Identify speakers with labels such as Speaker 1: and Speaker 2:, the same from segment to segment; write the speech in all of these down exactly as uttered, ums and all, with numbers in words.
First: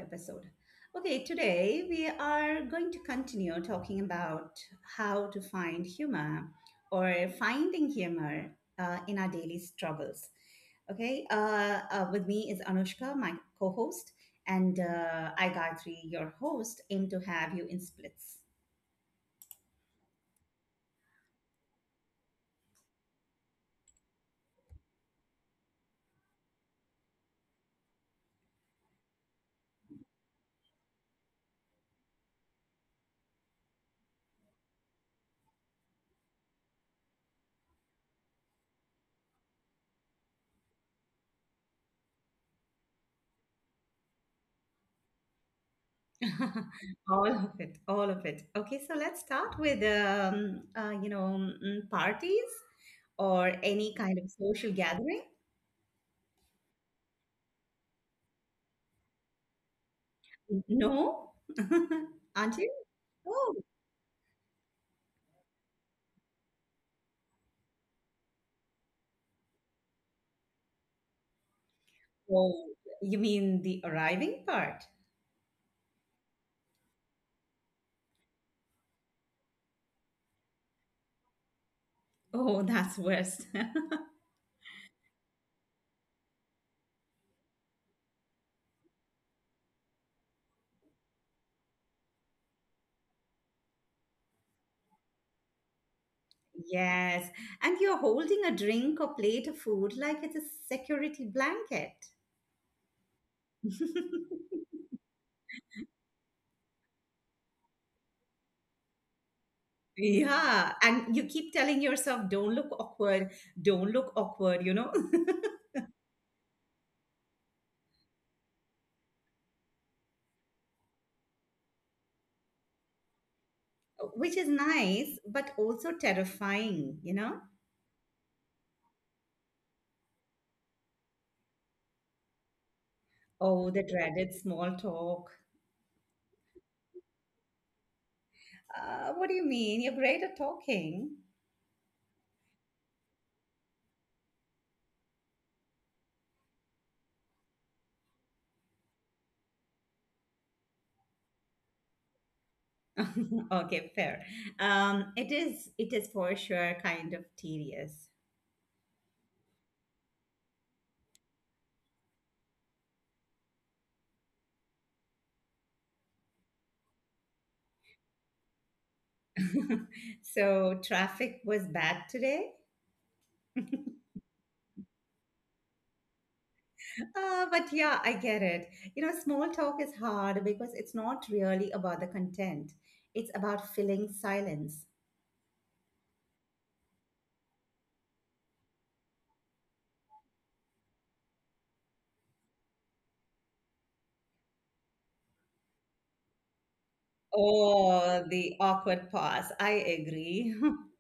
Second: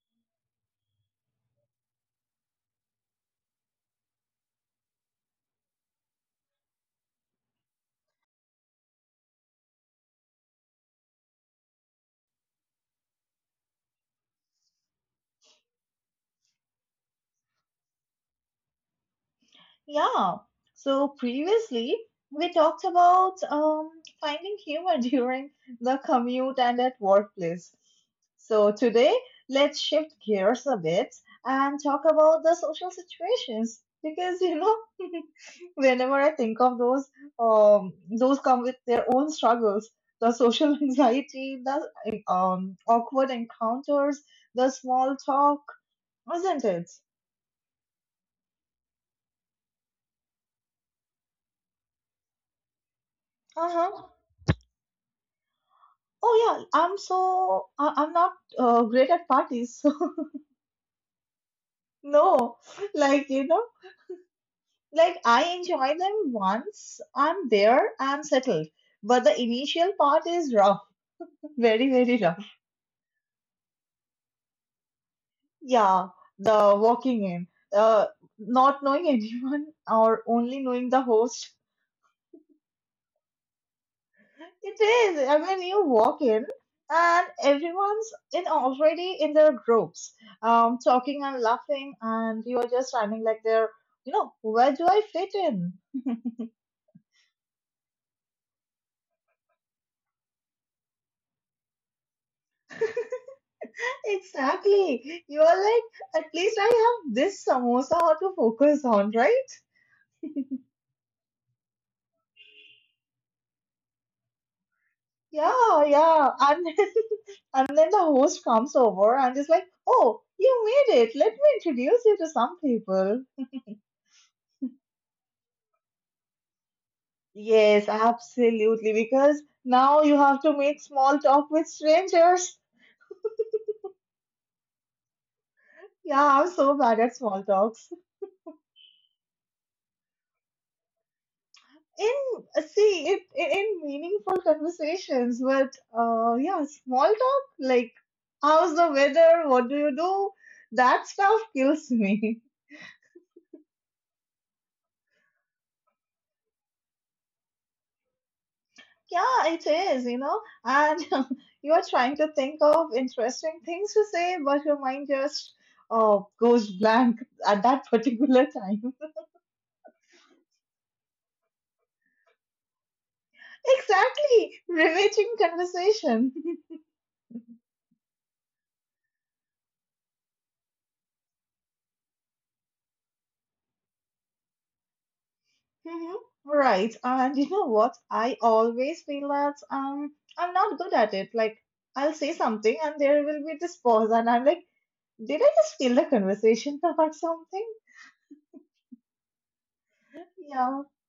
Speaker 1: episode. Okay, today we are going to continue talking about how to find humor or finding humor uh, in our daily struggles. Okay, uh, uh, with me is Anushka, my co host, and uh, I, Gayatri, your host, aim to have you in splits.
Speaker 2: Yeah. So previously we talked about um, finding humor during the commute and at workplace. So today let's shift gears a bit and talk about the social situations because you know whenever I think of those, um, those come with their own struggles. The social anxiety, the um, awkward encounters, the small talk, isn't it?
Speaker 1: All of it, all of it. Okay, so let's start with, um, uh, you know, mm, parties or
Speaker 2: Uh
Speaker 1: any
Speaker 2: huh.
Speaker 1: kind of social gathering.
Speaker 2: Oh yeah, I'm so I- I'm not uh, great at parties, so
Speaker 1: No?
Speaker 2: no,
Speaker 1: Until?
Speaker 2: like you
Speaker 1: Oh.
Speaker 2: know, like I enjoy them once I'm there, I'm settled. But the initial part is rough, very very rough.
Speaker 1: Oh, you mean the arriving part?
Speaker 2: Yeah, the walking in, uh, not knowing anyone or only knowing the host.
Speaker 1: Oh, that's worse.
Speaker 2: It is. I mean, you walk in and everyone's in already in their groups, um, talking and laughing, and you are just standing like there. You know, where do I fit in?
Speaker 1: Yes, and you're holding a drink or plate of food like it's a security blanket.
Speaker 2: Exactly. You are like, at least I have this samosa to focus on, right?
Speaker 1: Yeah, and you keep telling yourself, don't look awkward, don't look awkward, you know,
Speaker 2: Yeah, yeah. And and then the host comes over and is like, oh, you made it. Let me introduce you to some people.
Speaker 1: Which is nice, but also terrifying, you know.
Speaker 2: Yes, absolutely. Because now you have to make small talk with strangers.
Speaker 1: Oh, the dreaded small talk.
Speaker 2: Yeah, I'm so bad at small talks.
Speaker 1: Uh, what do you mean? You're great at talking.
Speaker 2: In see it in, in meaningful conversations, but uh, yeah, small talk like how's the weather? What do you do? That stuff kills me.
Speaker 1: Okay, fair. Um, it is it is for sure kind of tedious.
Speaker 2: Yeah, it is, you know, and you are trying to think of interesting things to say, but your mind just uh, goes blank at that particular time.
Speaker 1: So traffic was bad today.
Speaker 2: Exactly, riveting conversation.
Speaker 1: Uh, but yeah, I get it. You know, small talk is hard because it's not really about the content. It's about filling silence.
Speaker 2: Mhm. Right. And you know what? I always feel that um I'm not good at it. Like I'll say something and there will be this pause and I'm like, did I just steal the conversation about something?
Speaker 1: Oh, the awkward pause. I agree.
Speaker 2: Yeah.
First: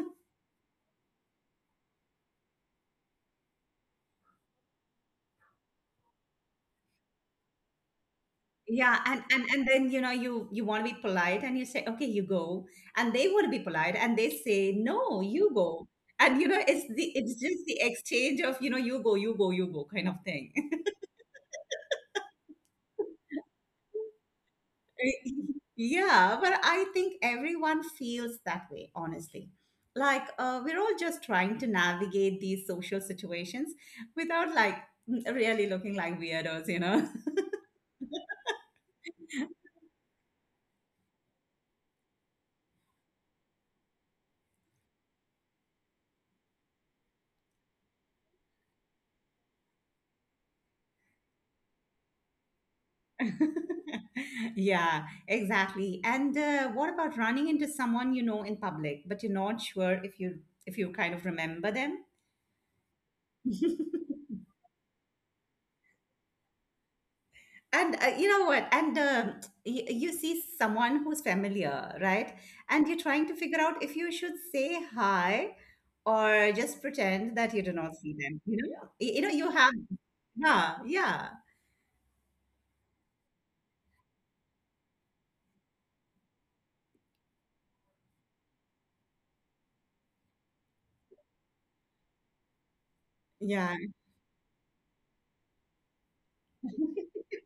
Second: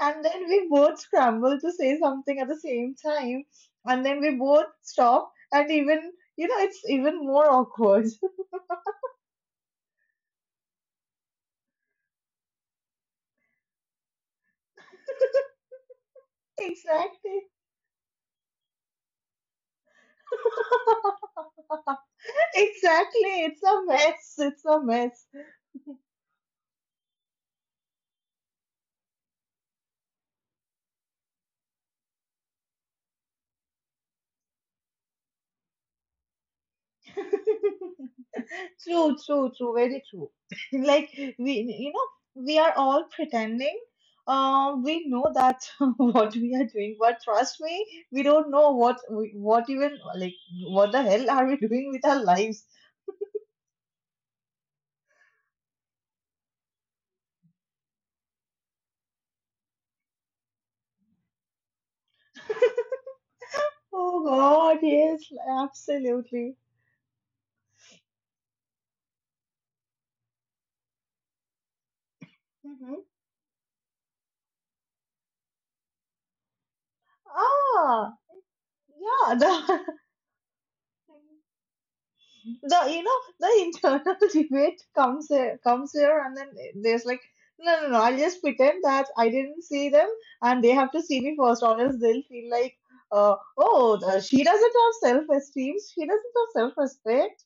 Speaker 2: And then we both scramble to say something at the same time. And then we both stop and even you know, it's even more awkward.
Speaker 1: Yeah, and, and and then you know you you want to be polite and you say, okay, you go, and they want to be polite and they say, no, you go, and you know it's the it's
Speaker 2: Exactly.
Speaker 1: just the exchange of you know you go, you go, you go kind of thing.
Speaker 2: Exactly. It's a mess. It's a mess.
Speaker 1: Yeah, but I think everyone feels that way, honestly, like uh, we're all just trying to navigate these social situations without like really looking like weirdos you know
Speaker 2: True, true, true, very true. Like we, you know, we are all pretending. Uh, we know that what we are doing, but trust me, we don't know what, we- what even like, what the hell are we doing with our lives?
Speaker 1: Yeah, exactly. And uh, what about running into someone you know in public, but you're not sure if you if you kind of remember them?
Speaker 2: Oh God, yes, absolutely.
Speaker 1: And uh, you know what? And um y you see someone who's familiar, right? And you're
Speaker 2: Hmm.
Speaker 1: trying to figure out if you should say hi or just pretend that you do not see
Speaker 2: Ah,
Speaker 1: them. You know, Y- you know,
Speaker 2: yeah,
Speaker 1: you have.
Speaker 2: the
Speaker 1: Yeah, yeah,
Speaker 2: the you know the internal debate comes here, comes here and then there's like no no no I'll just pretend that I didn't see them and they have to see me first or else they'll feel like uh,
Speaker 1: yeah.
Speaker 2: oh, the, she doesn't have self esteem, she doesn't have self respect.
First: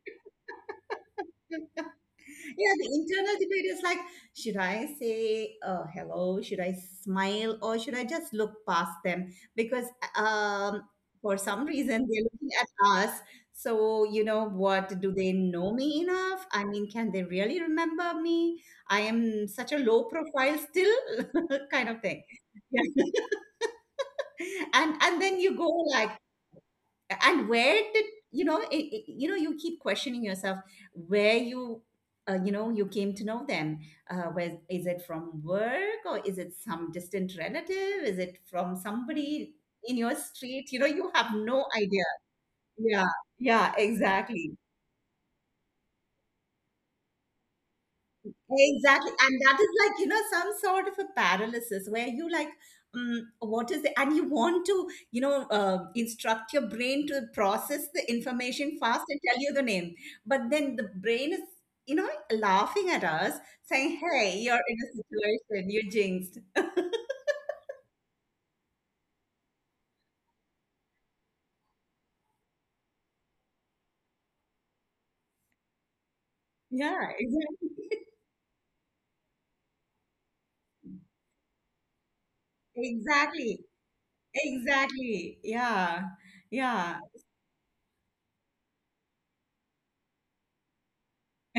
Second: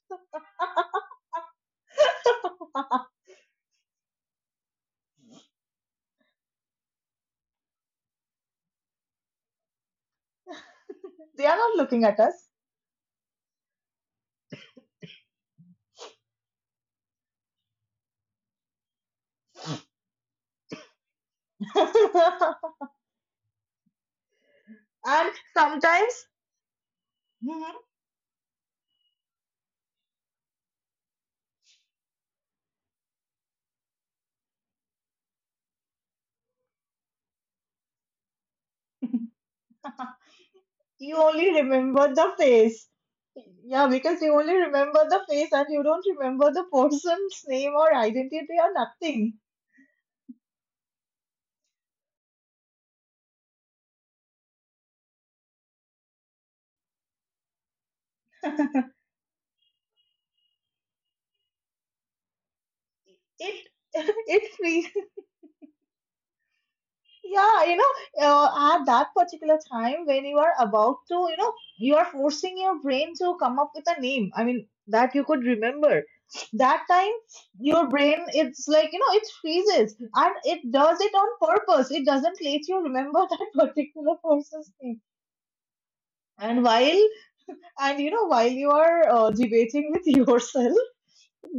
Speaker 1: Yeah, the internal debate is like, should I say uh, hello? Should I smile or should I just look past them? Because um, for
Speaker 2: They are
Speaker 1: some
Speaker 2: not looking
Speaker 1: reason
Speaker 2: at
Speaker 1: they're
Speaker 2: us.
Speaker 1: looking at us. So, you know what? Do they know me enough? I mean, can they really remember me? I am such a low profile still, kind of thing. Yeah. And and
Speaker 2: And
Speaker 1: then you go like,
Speaker 2: sometimes
Speaker 1: and where
Speaker 2: mhm,
Speaker 1: did you know it, it- you know you keep questioning yourself where you uh, you know you came to know them, uh, where is it, from work, or is it some distant relative, is it from somebody in your street you know You
Speaker 2: you
Speaker 1: have
Speaker 2: only
Speaker 1: no idea.
Speaker 2: remember the face.
Speaker 1: Yeah, yeah,
Speaker 2: Yeah, because you
Speaker 1: exactly.
Speaker 2: only remember the face and you don't remember the person's name or identity or
Speaker 1: Exactly.
Speaker 2: nothing.
Speaker 1: And that is like, you know, some sort of a paralysis where you like, um, what is it? And you want to, you know, uh, instruct your brain to process the information fast and tell you the name. But then the brain is, you know, laughing at us
Speaker 2: It
Speaker 1: saying, hey,
Speaker 2: it
Speaker 1: you're in
Speaker 2: free
Speaker 1: a situation, you jinxed.
Speaker 2: Yeah, you know, uh, at that particular time when you are about to, you know, you are forcing your brain to come up with a name. I mean, that you could remember. That
Speaker 1: Yeah,
Speaker 2: time,
Speaker 1: exactly.
Speaker 2: your brain, it's like, you know, it freezes and it does it on purpose. It doesn't let you remember that
Speaker 1: Exactly.
Speaker 2: particular person's name.
Speaker 1: Exactly. Yeah.
Speaker 2: And
Speaker 1: Yeah.
Speaker 2: while, and you know, while you are uh, debating with yourself,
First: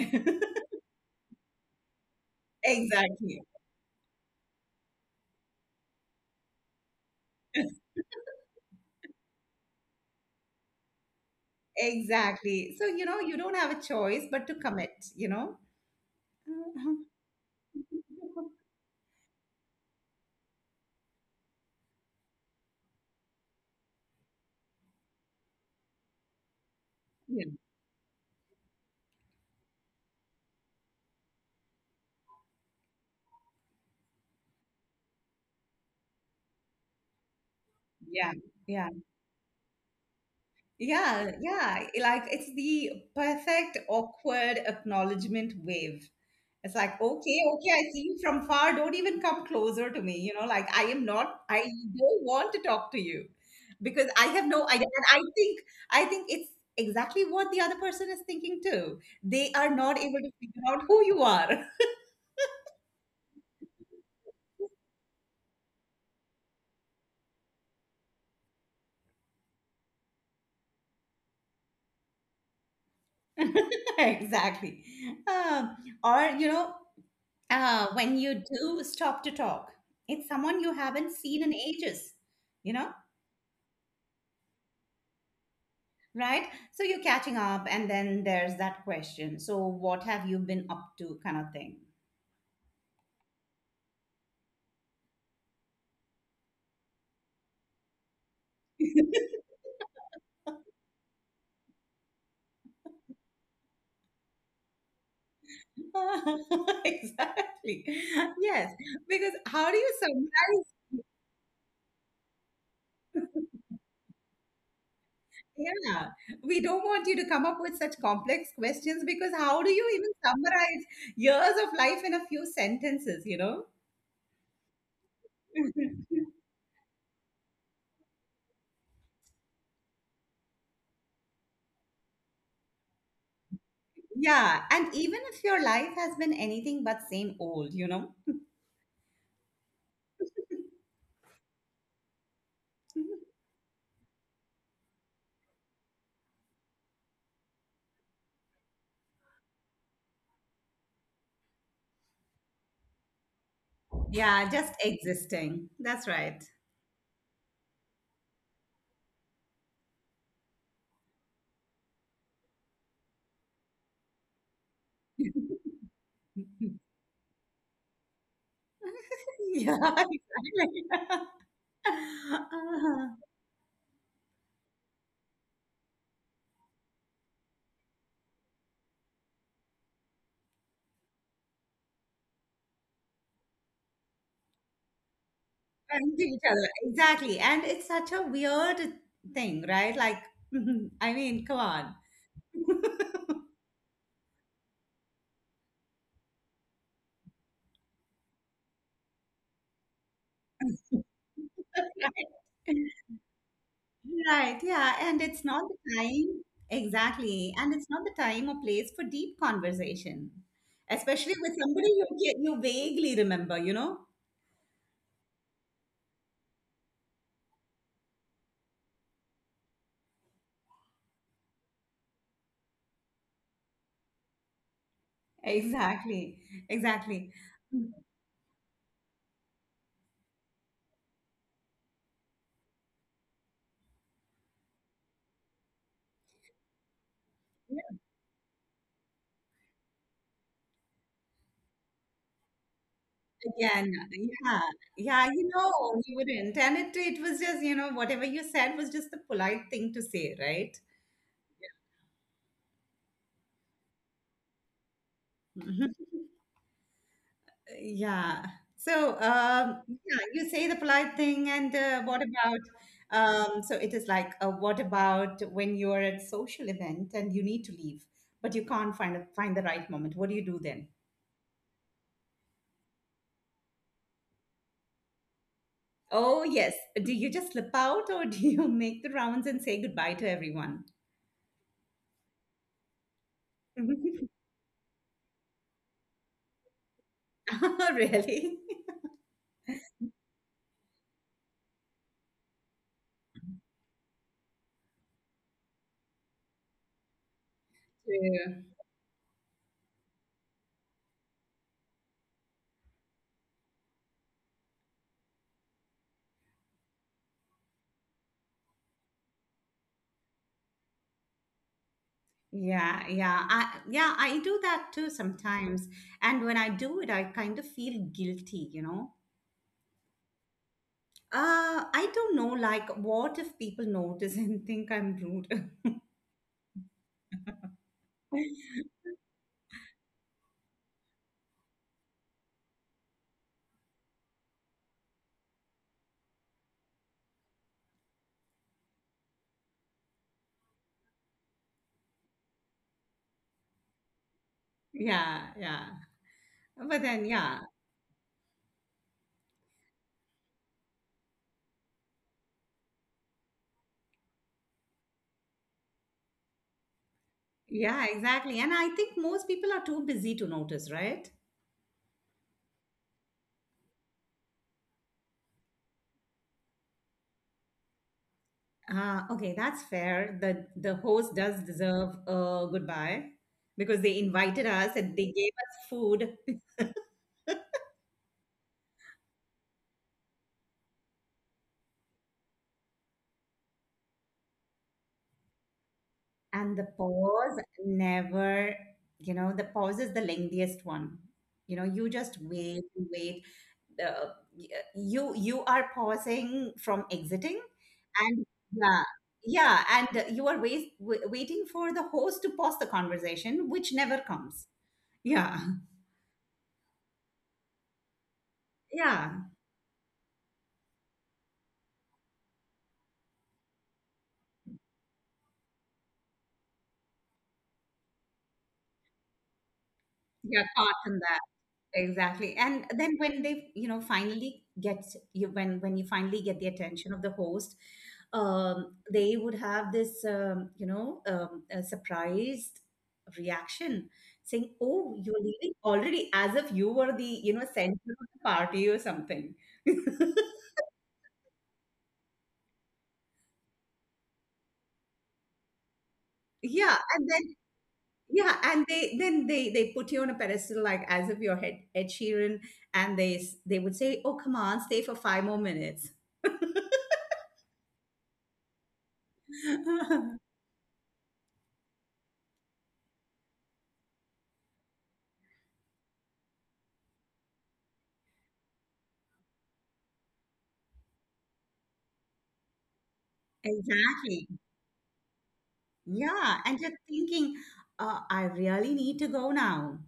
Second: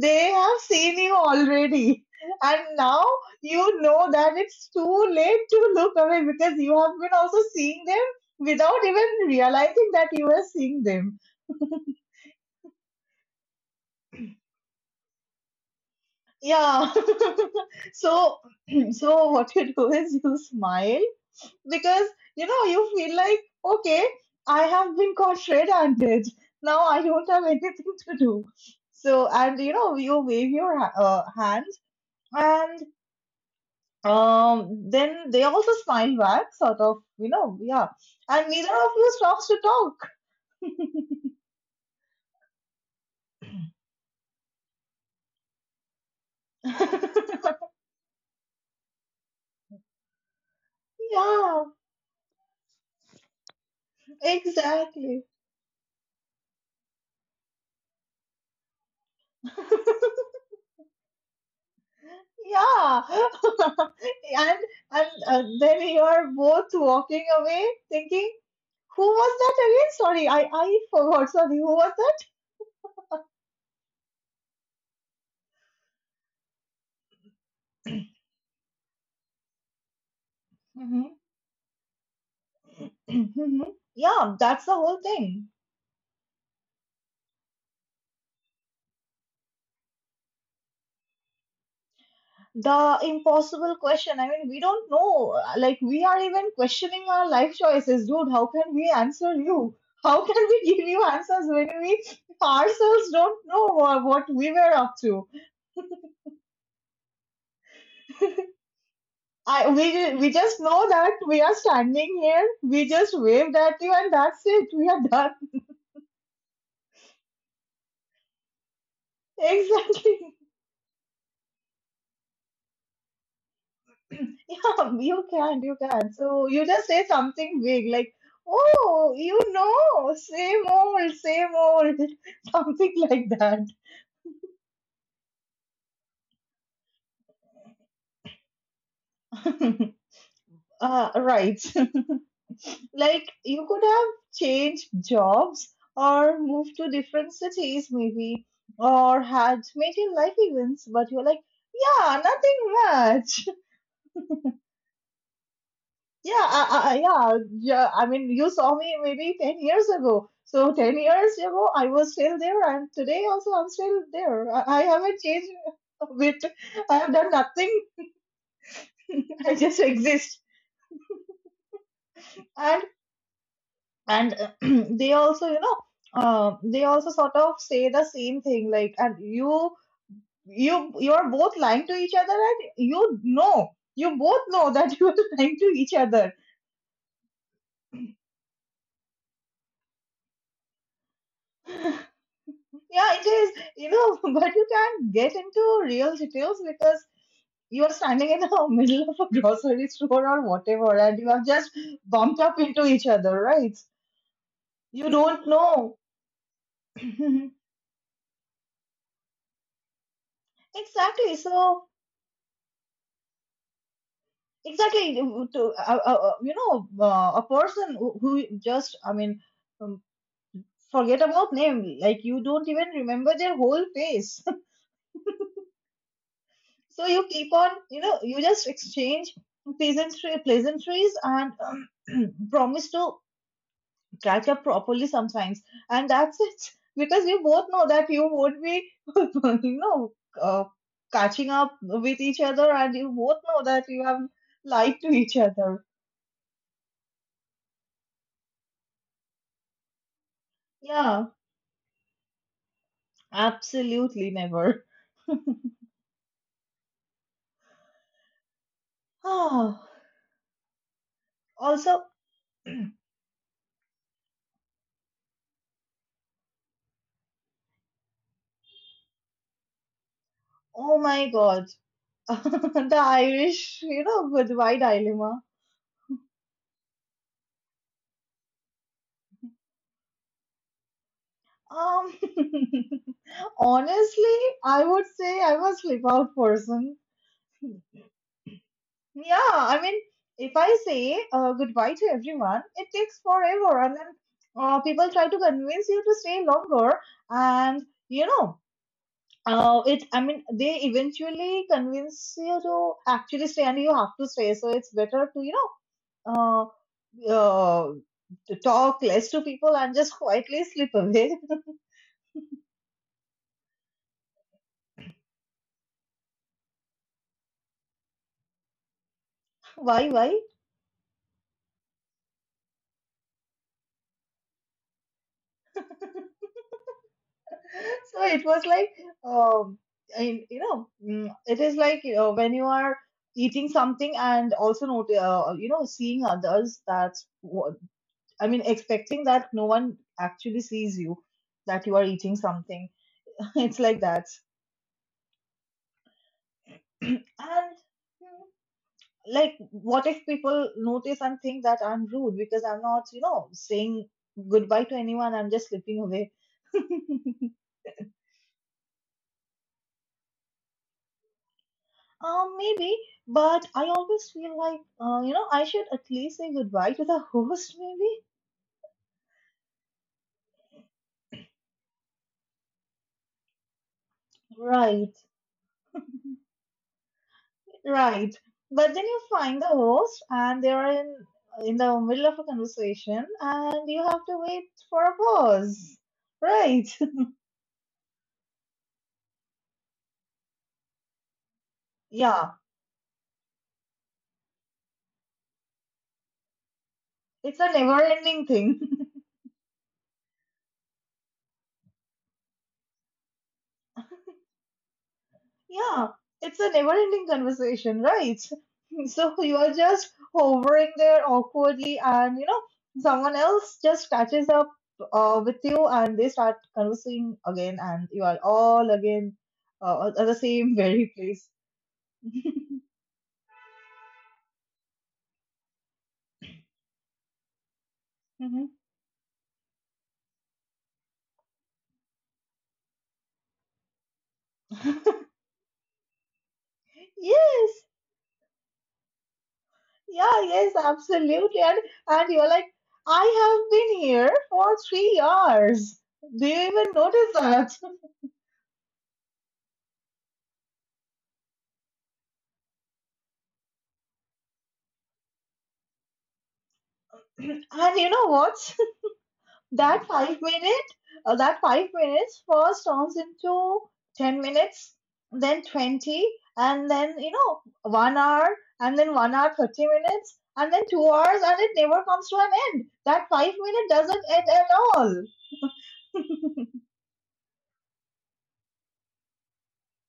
Speaker 2: they have seen you already. And now
Speaker 1: Exactly.
Speaker 2: you know that it's too late to look away because you have been also seeing them without even realizing that you were seeing them.
Speaker 1: Exactly. So, you know, you don't have a choice but to commit, you know?
Speaker 2: Yeah.
Speaker 1: Yeah,
Speaker 2: So so what you do is you smile because you know you feel like, okay, I have been caught red-handed. Now I don't
Speaker 1: yeah,
Speaker 2: have anything to do. So and you know you wave your ha- uh, hand and Um, then they also smile back, sort of, you know, yeah. And neither
Speaker 1: yeah,
Speaker 2: of you stops to talk.
Speaker 1: yeah, yeah. Like it's the perfect awkward acknowledgement wave. It's like, okay, okay, I see you from far. Don't even come closer to me. You know, like I am not, I
Speaker 2: Yeah,
Speaker 1: don't want to talk to you because I have no idea. And I
Speaker 2: exactly.
Speaker 1: think, I think it's exactly what the other person is thinking too. They are not able to figure out who you are.
Speaker 2: Yeah. And and uh, then you are both walking away thinking, who was that again? Sorry, I I forgot. Sorry, who was that?
Speaker 1: Exactly. Um, or, you know, uh, when you do stop to talk. It's someone you
Speaker 2: Hmm.
Speaker 1: haven't seen in ages, you know,
Speaker 2: Hmm. Yeah, that's the whole thing.
Speaker 1: right? So you're catching up, and then there's that question. So, what have you been up to, kind of thing.
Speaker 2: The impossible question. I mean, we don't know. Like, we are even questioning our life choices, dude. How can we answer you? How can we give you answers when we ourselves don't know wha- what we were up to?
Speaker 1: Exactly. Yes. Because
Speaker 2: I
Speaker 1: how do you
Speaker 2: we we just
Speaker 1: summarize?
Speaker 2: know that we are standing here. We just waved at you, and that's it. We are done.
Speaker 1: Yeah. We don't want you to come up with such complex questions because how do you even
Speaker 2: Exactly.
Speaker 1: summarize years of life in a few sentences, you know?
Speaker 2: Yeah, you can, you can. So you just say something big like, "Oh, you know, same old, same old," something like that.
Speaker 1: Yeah, and even if your life has been anything but same old, you know?
Speaker 2: Uh, right. Like you could have changed jobs or moved to different cities, maybe, or had major life events, but you're like, yeah, nothing much.
Speaker 1: Yeah, just existing. That's
Speaker 2: Yeah,
Speaker 1: right.
Speaker 2: I, I, yeah, yeah. I mean, you saw me maybe ten years ago. So ten years ago, I was still there, and today also I'm still there. I, I haven't changed a bit. I have done nothing. I
Speaker 1: Yeah,
Speaker 2: just exist.
Speaker 1: exactly.
Speaker 2: And
Speaker 1: Uh,
Speaker 2: and they also you know uh, they also sort of say the same thing, like and you you you are both lying to each other, and you know you both know that you are lying to each
Speaker 1: and to
Speaker 2: other.
Speaker 1: each other. Exactly. And it's such a weird thing, right? Like, I mean, come on.
Speaker 2: Yeah, it is, you know but you can't get into real details because you are standing in the middle of a grocery store or whatever and you have just bumped up into each other, right?
Speaker 1: Right, yeah,
Speaker 2: You
Speaker 1: and it's
Speaker 2: don't
Speaker 1: not the
Speaker 2: know.
Speaker 1: time, exactly, and it's not the time or place for deep conversation, especially
Speaker 2: Exactly.
Speaker 1: with somebody
Speaker 2: So
Speaker 1: you ca- you vaguely remember, you know?
Speaker 2: exactly to, to- uh, uh, uh, you know uh, a person who who just I mean, um, forget about name, like you don't even remember their whole face.
Speaker 1: Exactly,
Speaker 2: So you
Speaker 1: exactly.
Speaker 2: keep on, you know you just exchange pleasantry, pleasantries, and um, promise to catch up properly sometimes, and that's it. Because you both know that you won't be you know uh, catching up with each other, and you both know that
Speaker 1: Again,
Speaker 2: you have
Speaker 1: yeah,
Speaker 2: lied to
Speaker 1: yeah,
Speaker 2: each
Speaker 1: you
Speaker 2: other.
Speaker 1: know, you wouldn't. And it, it was just, you know, whatever you said was just the polite thing to say, right?
Speaker 2: Yeah. Absolutely never.
Speaker 1: Mhm. Yeah. So, um,
Speaker 2: Oh,
Speaker 1: yeah, you say the polite thing, and uh,
Speaker 2: also,
Speaker 1: what about? Um, so it is like, uh, what about when you are at social event and you need to leave, but you can't find a, find the right moment? What do you do then?
Speaker 2: oh my God, the Irish, you know, goodbye dilemma.
Speaker 1: Oh yes, do you just slip out, or do you make the rounds and say goodbye to everyone?
Speaker 2: Um, Honestly, I would say I'm a slip out person.
Speaker 1: Really?
Speaker 2: Yeah, I mean, if I say uh, goodbye to everyone, it takes forever, and then uh, people try to convince you to stay longer, and you
Speaker 1: Yeah,
Speaker 2: know. Uh, it, I mean, they eventually convince you to actually stay and you have to stay. So it's better to, you know uh, uh, to talk less to people and just quietly slip away.
Speaker 1: yeah, yeah. I, yeah, I do that too sometimes. And when I do it, I kind of feel guilty, you know?
Speaker 2: Why? Why?
Speaker 1: Uh, I don't know, like, what if people notice and think I'm rude?
Speaker 2: So it was like um I, you know mm, it is like, you know, when you are eating something and also not, uh, you know seeing others, that's what I mean, expecting that no one actually sees you that you are eating something. It's like that.
Speaker 1: Yeah, yeah. But
Speaker 2: And
Speaker 1: then, yeah,
Speaker 2: mm, like, what if people notice and think that I'm rude because I'm not, you know, saying goodbye to anyone, I'm just slipping away.
Speaker 1: yeah, exactly. And I think most people are too busy to notice, right?
Speaker 2: Um, maybe, but I always feel like, uh, you know, I should at least say goodbye to the host, maybe.
Speaker 1: Ah, okay, that's fair. The the host does deserve a goodbye because they invited us
Speaker 2: Right,
Speaker 1: and they gave us food.
Speaker 2: right. But then you find the host, and they are in in the middle of a conversation, and you have to wait for a pause.
Speaker 1: And the
Speaker 2: Right.
Speaker 1: pause never, you know, the pause is the lengthiest one. You know, you just
Speaker 2: Yeah,
Speaker 1: wait and wait. The you you are pausing from
Speaker 2: it's
Speaker 1: exiting,
Speaker 2: a never-ending
Speaker 1: and,
Speaker 2: thing.
Speaker 1: yeah, yeah, and you are wait, wait, waiting for the host to pause the conversation, which never comes. Yeah,
Speaker 2: Yeah, it's a never ending conversation, right? So
Speaker 1: yeah,
Speaker 2: you are just hovering there awkwardly, and you know, someone else just catches up uh, with you and they start conversing again, and you are all again uh, at the
Speaker 1: yeah,
Speaker 2: same
Speaker 1: caught
Speaker 2: very
Speaker 1: in that.
Speaker 2: place.
Speaker 1: Exactly. And then when they, you know, finally get you, when when you finally get the attention of the host,
Speaker 2: Mhm.
Speaker 1: um, they would have this, um, you know, um, a surprised reaction saying, "Oh, you're leaving already," as if you were the, you know,
Speaker 2: Yes,
Speaker 1: center of the party or something.
Speaker 2: yeah, yes, absolutely. And and you're like, I have been here for three hours. Do you even
Speaker 1: Yeah, and
Speaker 2: notice
Speaker 1: then,
Speaker 2: that?
Speaker 1: yeah, and they then they they put you on a pedestal, like as if you're Ed, Ed Sheeran, and they s- they would say, "Oh, come on, stay for five more minutes."
Speaker 2: And you know what? That five minute, uh, that five minutes first turns into ten minutes, then twenty, and then, you know, one hour, and then one hour, thirty minutes, and then two hours, and it never comes to an end. That five minute doesn't
Speaker 1: Exactly.
Speaker 2: end at all.
Speaker 1: Yeah. And you're thinking, uh, I really need to go now.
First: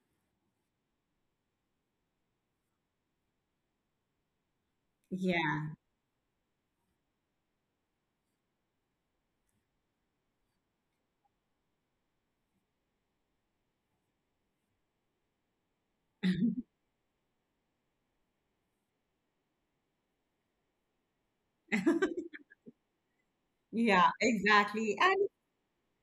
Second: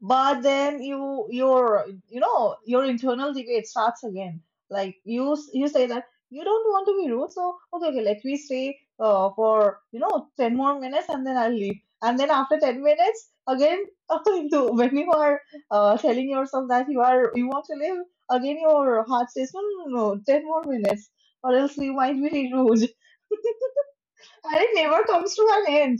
Speaker 2: But then you your you know your internal debate starts again. Like, you s- you
Speaker 1: Yeah.
Speaker 2: say that you don't want to be rude, so okay, okay, let me stay uh, for you know ten more minutes and then I'll leave, and then after ten minutes again to- when you are uh, telling yourself that you are you want to leave, again your heart says no no no no, ten more minutes or else you might be rude. And
Speaker 1: Yeah,
Speaker 2: it
Speaker 1: exactly.
Speaker 2: never
Speaker 1: And
Speaker 2: comes to an end.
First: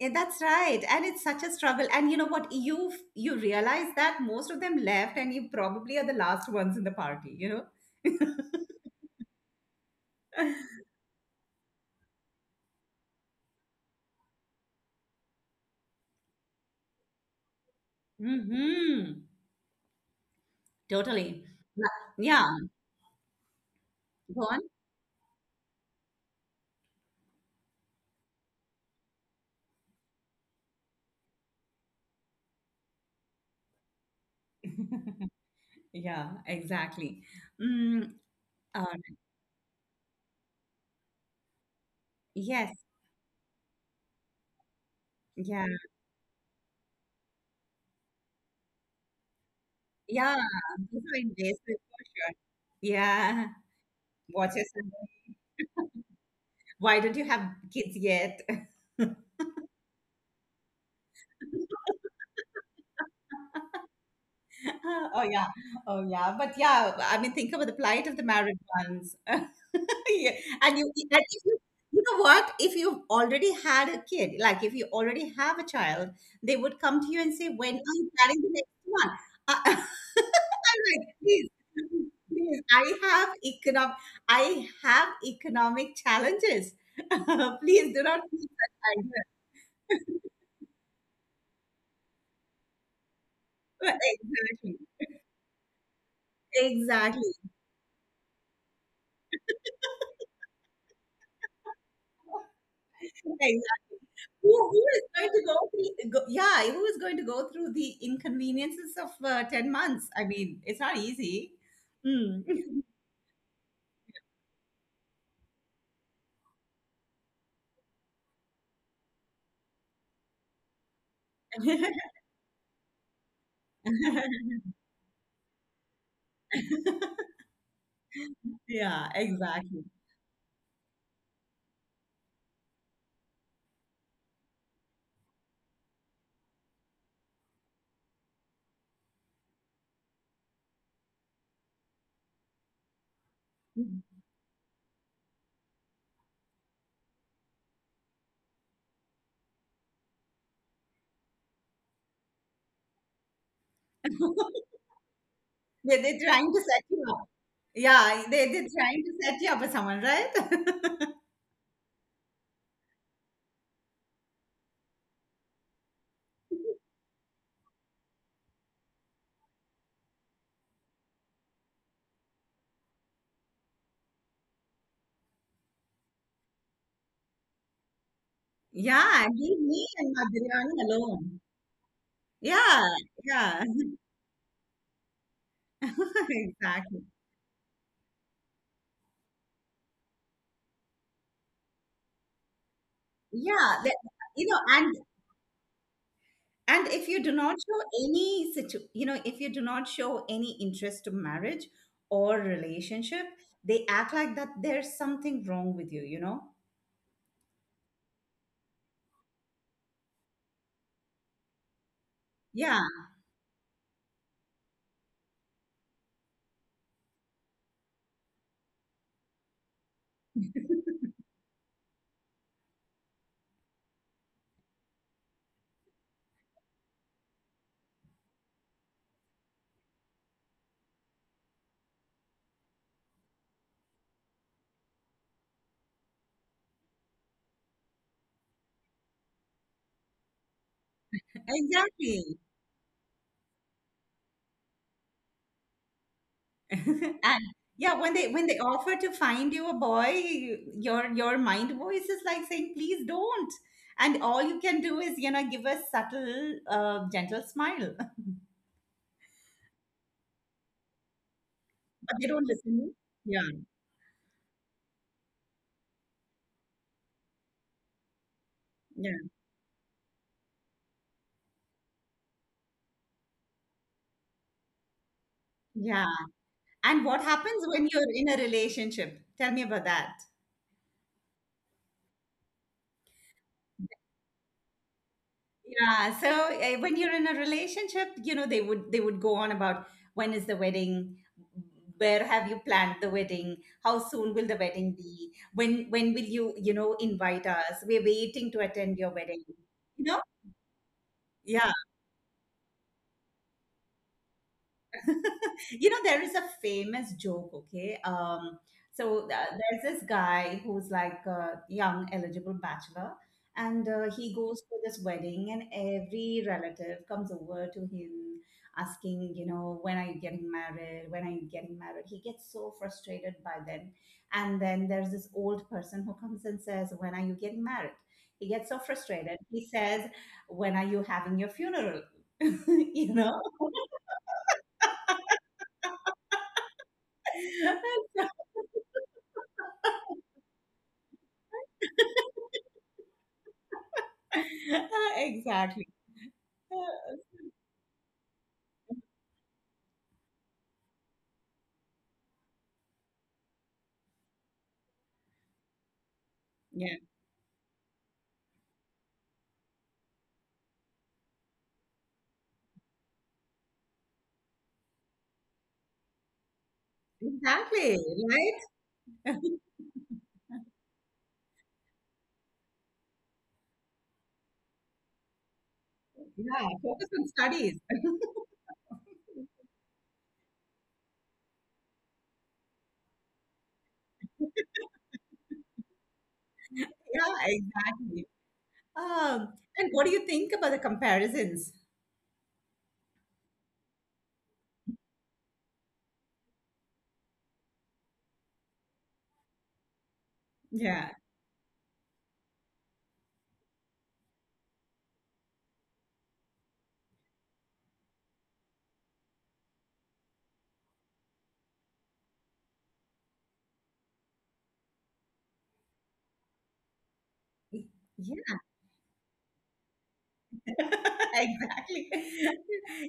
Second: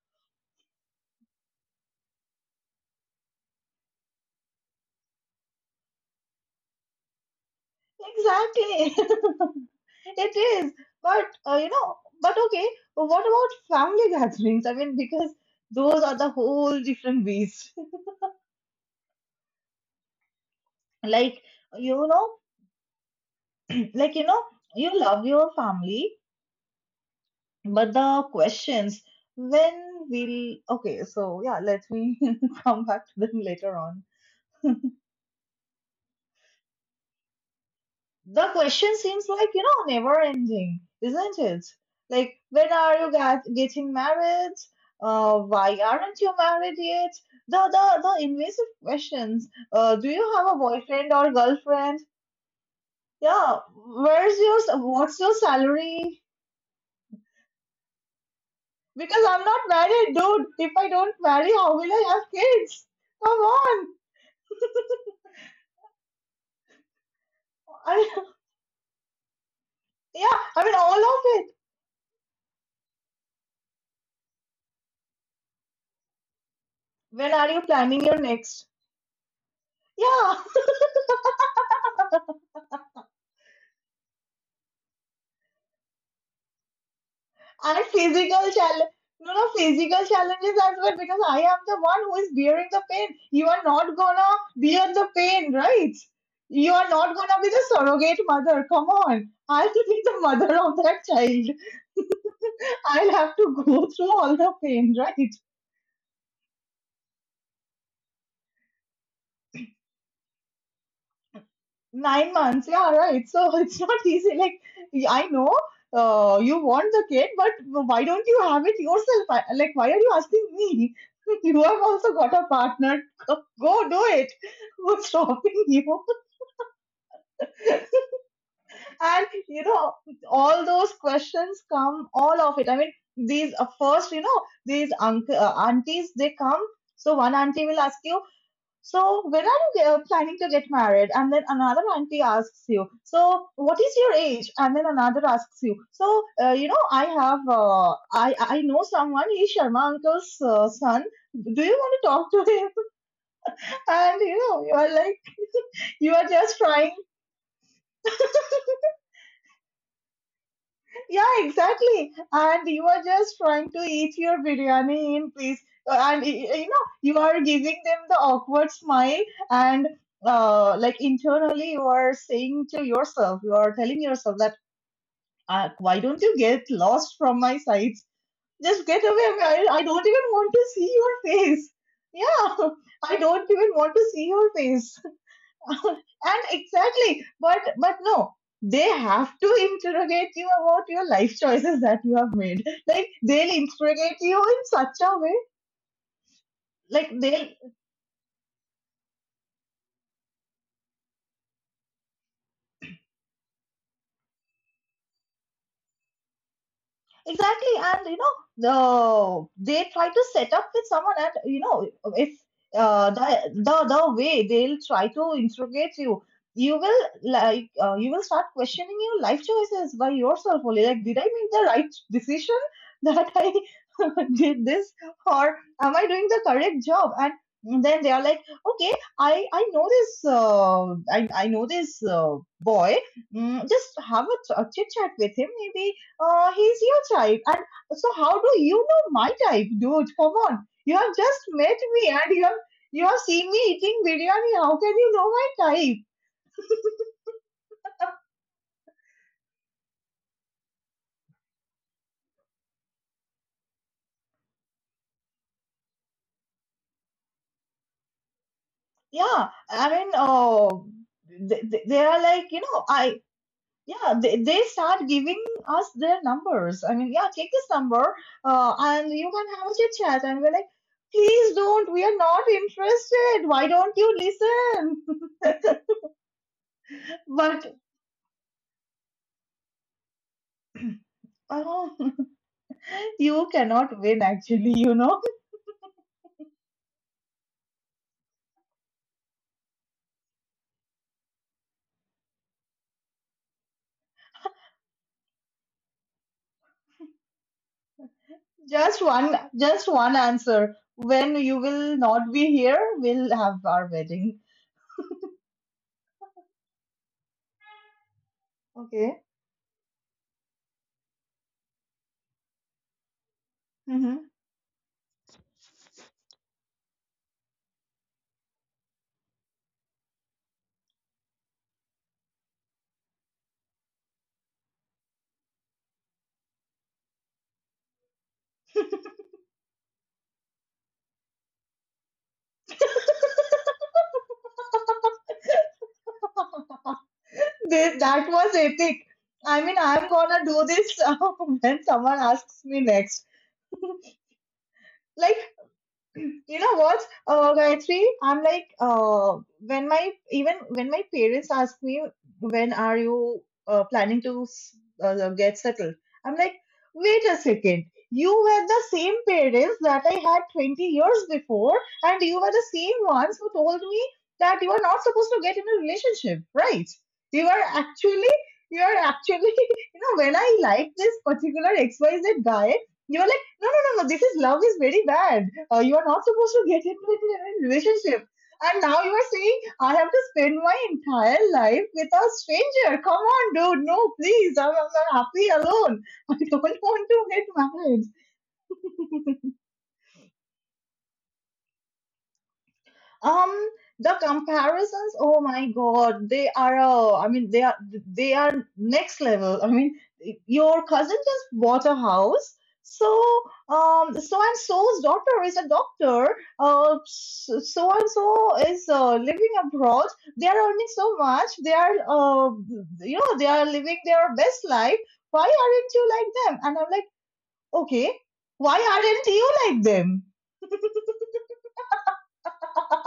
Speaker 1: and that's right. And it's such a struggle. And you know what? You you realize that most of them left and you probably are the last ones in the party, you know?
Speaker 2: Exactly. It is, but uh, you know, but okay, but what about family gatherings? I mean, because those are the whole different beast.
Speaker 1: Mm-hmm. Totally.
Speaker 2: Like, you know,
Speaker 1: Yeah.
Speaker 2: like, you
Speaker 1: Go
Speaker 2: know,
Speaker 1: on.
Speaker 2: you love your family, but the questions when will, okay, so yeah, let me come back to them later on.
Speaker 1: Yeah, exactly. Mm,
Speaker 2: The
Speaker 1: all
Speaker 2: question
Speaker 1: right.
Speaker 2: seems like, you know, never ending, isn't it? Like, when
Speaker 1: Yes.
Speaker 2: are you get, getting married? Uh,
Speaker 1: Yeah.
Speaker 2: why aren't you married yet? The, the, the invasive questions. Uh, do you
Speaker 1: Yeah,
Speaker 2: have a
Speaker 1: those
Speaker 2: boyfriend
Speaker 1: are
Speaker 2: or
Speaker 1: invasive
Speaker 2: girlfriend?
Speaker 1: for sure. Yeah,
Speaker 2: Yeah, where's
Speaker 1: watches.
Speaker 2: your,
Speaker 1: and-
Speaker 2: what's your salary?
Speaker 1: Why don't you have kids yet?
Speaker 2: Because I'm not married, dude. If I don't marry, how will I have kids? Come on.
Speaker 1: Oh yeah, oh yeah. But yeah, I mean, think about the plight of the
Speaker 2: I,
Speaker 1: married ones. Yeah.
Speaker 2: yeah, I mean,
Speaker 1: And you
Speaker 2: all of
Speaker 1: and if
Speaker 2: it.
Speaker 1: you you know what? If you've already had a kid, like if you already have a child, they would come to you and
Speaker 2: When
Speaker 1: say,
Speaker 2: are you
Speaker 1: "When are
Speaker 2: planning
Speaker 1: you
Speaker 2: your
Speaker 1: planning the
Speaker 2: next?
Speaker 1: next one?" I,
Speaker 2: Yeah.
Speaker 1: I'm like, please, please. I have economic, I have economic challenges.
Speaker 2: And
Speaker 1: Please do not keep
Speaker 2: physical
Speaker 1: that
Speaker 2: challenge.
Speaker 1: idea.
Speaker 2: No, no, physical challenges as well because I am the one who is bearing the pain. You are not gonna
Speaker 1: Exactly.
Speaker 2: bear the pain, right? You are not
Speaker 1: Exactly.
Speaker 2: gonna be the surrogate mother. Come on. I'll be the mother of that child. I'll have to go
Speaker 1: Exactly.
Speaker 2: through all
Speaker 1: Who,
Speaker 2: the
Speaker 1: who
Speaker 2: pain,
Speaker 1: is
Speaker 2: right?
Speaker 1: going to go through? Go, yeah, who is going to go through the inconveniences of uh, ten months? I mean, it's not easy.
Speaker 2: Nine
Speaker 1: Mm.
Speaker 2: months, yeah, right. So it's not easy. Like, I know uh, you want the kid, but why don't you have it yourself? I- Like, why are you asking me? You have also got a partner. Go do it. Who's stopping you?
Speaker 1: Yeah,
Speaker 2: And, you
Speaker 1: exactly.
Speaker 2: know, all those questions come, all of it. I mean, these, uh, first, you know, these unc uh, aunties, they come. So one auntie will ask you, so, when are you uh, planning to get married? And then another auntie asks you, so, what is your age? And then another asks you, so, uh, you know, I have, uh, I, I know someone, he's Sharma uncle's uh, son. Do you want to talk to him? And, you know, you are like,
Speaker 1: they
Speaker 2: you
Speaker 1: they're
Speaker 2: are
Speaker 1: trying
Speaker 2: just
Speaker 1: to set
Speaker 2: trying.
Speaker 1: you up. Yeah, they they're trying to set you up with someone, right?
Speaker 2: Yeah, exactly. And you are just trying to eat your biryani in peace. Uh, And y- you know, you are giving them the awkward smile, and uh, like internally, you are saying to yourself, you are telling yourself that, uh, why don't you get lost from my sights? Just get
Speaker 1: Yeah,
Speaker 2: away.
Speaker 1: leave
Speaker 2: I, I
Speaker 1: me
Speaker 2: don't
Speaker 1: and my
Speaker 2: even want to
Speaker 1: biryani
Speaker 2: see your
Speaker 1: alone.
Speaker 2: face. Yeah,
Speaker 1: Yeah,
Speaker 2: I don't
Speaker 1: yeah,
Speaker 2: even want to see your face and
Speaker 1: exactly.
Speaker 2: exactly but but no, they have to interrogate you about your life choices that you have made, like they'll
Speaker 1: Yeah, that,
Speaker 2: interrogate you
Speaker 1: you know,
Speaker 2: in
Speaker 1: and
Speaker 2: such a way
Speaker 1: And if
Speaker 2: like
Speaker 1: you do
Speaker 2: they'll.
Speaker 1: not show any situ- you know, if you do not show any interest to marriage or relationship, they act like that there's something wrong with you, you know?
Speaker 2: Exactly, and you know the they try to set up with someone, and you know if
Speaker 1: Yeah,
Speaker 2: uh, the the the way they'll try to interrogate you, you will like uh, you will start questioning your life choices by yourself only. Like, did I make the right decision that I did this, or am I doing the correct job? And then they are like, okay, I I know this uh, I I know this uh, boy. Mm, just have a, ch- a chit chat with him. Maybe uh, he's your type. And so how do you know my type, dude? Come on. You have just met me
Speaker 1: exactly.
Speaker 2: and you have you have seen me eating biryani. How can you know my type?
Speaker 1: And yeah, when they when they offer to find you a boy, you- your your mind voice is like saying, please don't. And all you can do is, you know, give a subtle, uh, gentle smile.
Speaker 2: Yeah, I mean, uh, they, they they
Speaker 1: But
Speaker 2: are
Speaker 1: they don't
Speaker 2: like, you know,
Speaker 1: listen.
Speaker 2: I,
Speaker 1: Yeah,
Speaker 2: yeah, they, they start giving us their numbers. I mean, yeah, take this number, uh, and
Speaker 1: yeah,
Speaker 2: you can have a chit chat. And we're like, please don't, we are not interested. Why don't you listen?
Speaker 1: yeah. And what happens
Speaker 2: But,
Speaker 1: when you're in a relationship? Tell me about that.
Speaker 2: oh, you cannot win, actually, you know.
Speaker 1: Yeah, so uh, when you're in a relationship, you know, they would they would go on about when is the wedding, where have you planned the wedding, how soon will the wedding be, when when will you, you know, invite us? We're waiting to attend
Speaker 2: Just
Speaker 1: your
Speaker 2: one,
Speaker 1: wedding.
Speaker 2: just
Speaker 1: You
Speaker 2: one
Speaker 1: know?
Speaker 2: answer. When you
Speaker 1: Yeah.
Speaker 2: will not be here, we'll have our wedding.
Speaker 1: You know there is a famous joke, okay. Um
Speaker 2: Okay.
Speaker 1: so uh, there's this guy who's like a young eligible bachelor, and uh,
Speaker 2: Mm-hmm.
Speaker 1: he goes to this wedding, and every relative comes over to him asking, you know when are you getting married, when are you getting married. He gets so frustrated by them. And then there's this old person who comes and says, when are you getting married. He gets so frustrated, he says, when are you having your funeral? you know
Speaker 2: This, that was epic. I mean, I'm gonna do this when someone asks me next. Like,
Speaker 1: exactly.
Speaker 2: you know
Speaker 1: Uh,
Speaker 2: what, uh, Gayatri? I'm like, uh, when my even when my parents ask me when are you uh, planning to s- uh, get settled, I'm like,
Speaker 1: yeah,
Speaker 2: wait a second. You were the same parents that I had twenty years before, and you were the same ones who told me that you are not supposed to get in a relationship, right? You are
Speaker 1: exactly.
Speaker 2: actually,
Speaker 1: Right?
Speaker 2: you are actually, you know, when I like this particular X Y Z guy, you are no, no, no, no. This is love is very bad. Uh, you are not supposed
Speaker 1: Yeah,
Speaker 2: to get into
Speaker 1: focus
Speaker 2: it
Speaker 1: on
Speaker 2: in a
Speaker 1: studies.
Speaker 2: relationship. And now you are saying I have to spend my entire life with a stranger. Come on, dude. No, please. I'm, I'm happy alone. I don't want to get
Speaker 1: Yeah,
Speaker 2: married.
Speaker 1: exactly. Um, and what do you think about the comparisons?
Speaker 2: um the comparisons, oh my god, they are uh, i mean they are, they are next level. I mean, your
Speaker 1: Yeah.
Speaker 2: cousin just bought a house, so um so and so's daughter is a doctor, uh so and so is uh, living abroad, they are earning so much, they are uh, you know they are living their best life, why aren't you like them? And I'm like, okay,
Speaker 1: Yeah.
Speaker 2: why aren't you like them?
Speaker 1: Exactly.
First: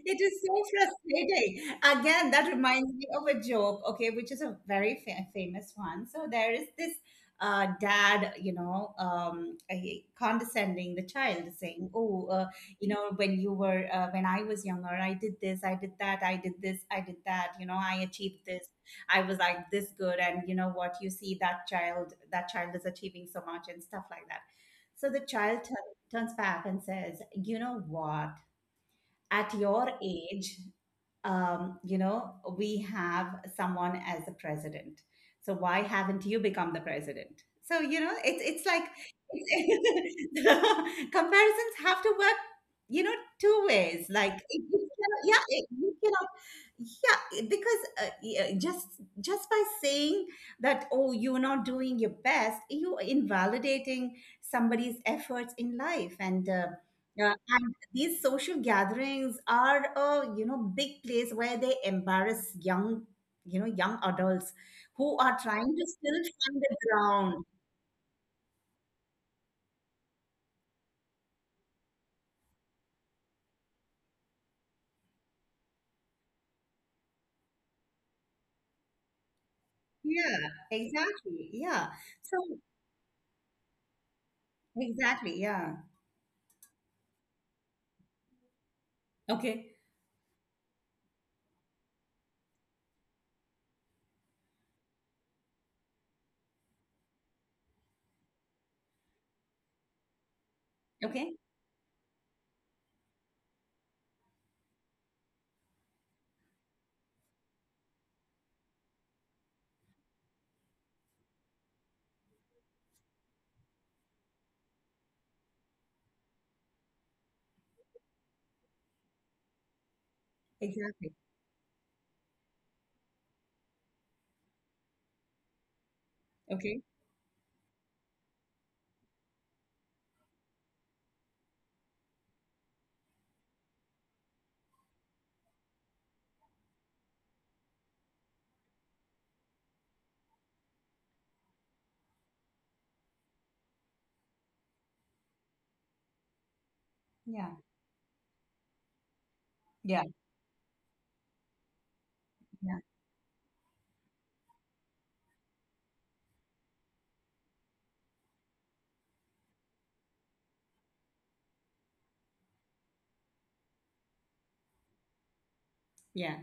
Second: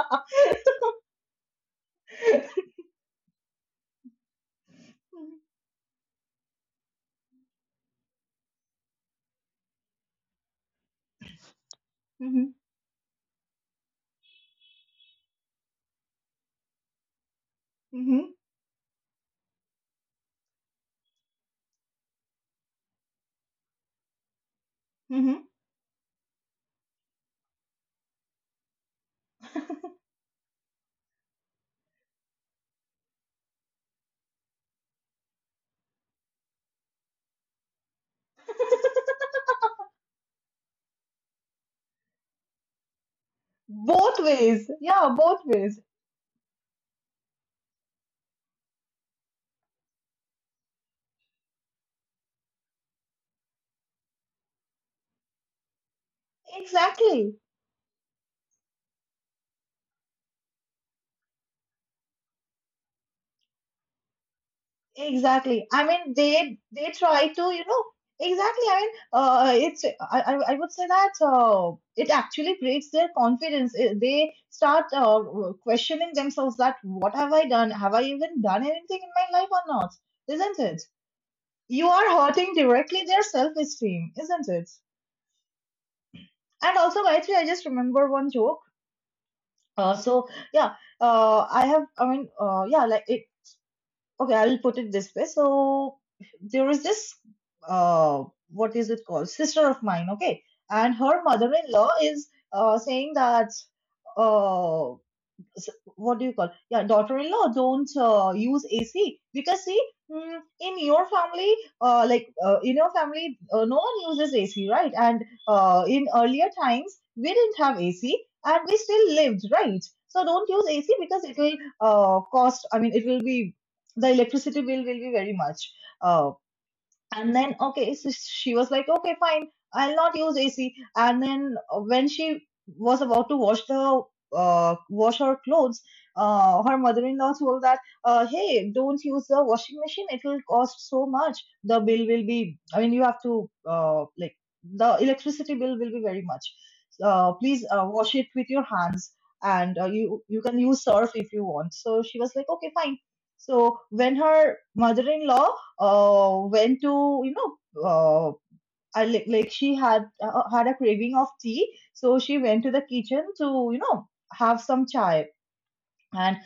Speaker 1: It is so frustrating. Again, that reminds me of a joke, okay, which is a very fa- famous one. So there is this uh, dad, you know, um, he- condescending the child, saying, "Oh,
Speaker 2: Hmm.
Speaker 1: uh, you know, when you were, uh, when I was younger, I did this, I did that, I did this, I did that. You know, I
Speaker 2: Hmm.
Speaker 1: achieved this. I was like this good, and you know what? You see that child, that child is achieving so much and stuff like that." So the
Speaker 2: Hmm.
Speaker 1: child turns back and says, "You know what? At your age, um, you know, we have someone as the president. So why haven't you become the president?" So, you know, it's it's like it's, comparisons have to work, you know, two ways.
Speaker 2: Both
Speaker 1: Like, it-
Speaker 2: ways
Speaker 1: you
Speaker 2: yeah
Speaker 1: cannot-
Speaker 2: both
Speaker 1: yeah, it-
Speaker 2: ways.
Speaker 1: you cannot, yeah, because uh, yeah, just just by saying that, oh, you're not doing your best, you're invalidating somebody's efforts in life. And uh, uh,
Speaker 2: exactly
Speaker 1: these social gatherings are a you know big place where they embarrass young you know young adults who are
Speaker 2: exactly,
Speaker 1: trying
Speaker 2: I
Speaker 1: to
Speaker 2: mean
Speaker 1: still
Speaker 2: they
Speaker 1: find the
Speaker 2: they try to,
Speaker 1: ground.
Speaker 2: you know, exactly. I mean uh it's I I I would say that uh, it actually breaks their confidence. Uh, they start uh, questioning themselves, that what have I done, have I even done anything in my life or not,
Speaker 1: Yeah,
Speaker 2: isn't it?
Speaker 1: exactly, yeah.
Speaker 2: You are
Speaker 1: So
Speaker 2: hurting directly their self-esteem, isn't it?
Speaker 1: exactly, yeah.
Speaker 2: And also, Gayatri, I just remember one joke.
Speaker 1: Okay,
Speaker 2: uh, so yeah, uh, I have, I mean, uh, yeah, like it, okay, I'll put it this way. So there is this uh what is it called, sister of mine, okay? And her
Speaker 1: okay,
Speaker 2: mother-in-law is uh saying that uh so, what do you call, yeah, daughter-in-law, don't uh, use AC, because see, mm, in your family, uh, like uh, in your family, uh, no one uses AC, right? And uh, in earlier times we didn't have AC, and we still lived, right? So don't use AC
Speaker 1: exactly.
Speaker 2: because it will uh, cost, I mean it will be, the electricity bill will be very much. uh,
Speaker 1: Okay,
Speaker 2: and then okay, so she was like, okay fine, I'll not use AC. And then uh, when she was about to wash the uh, wash her clothes, uh, her mother-in-law told that, uh, hey, don't use the washing machine, it will cost so much, the bill will be, I mean you have to uh, like the electricity bill will be very much. So, uh,
Speaker 1: yeah,
Speaker 2: please uh, wash it with your hands, and uh,
Speaker 1: yeah,
Speaker 2: you you can use surf if you want. So she was like, okay
Speaker 1: yeah,
Speaker 2: fine. So when her mother-in-law uh, went to, you know, uh, I, like like she had uh, had a craving of tea, so she went to the kitchen to, you know, have some chai. And
Speaker 1: yeah,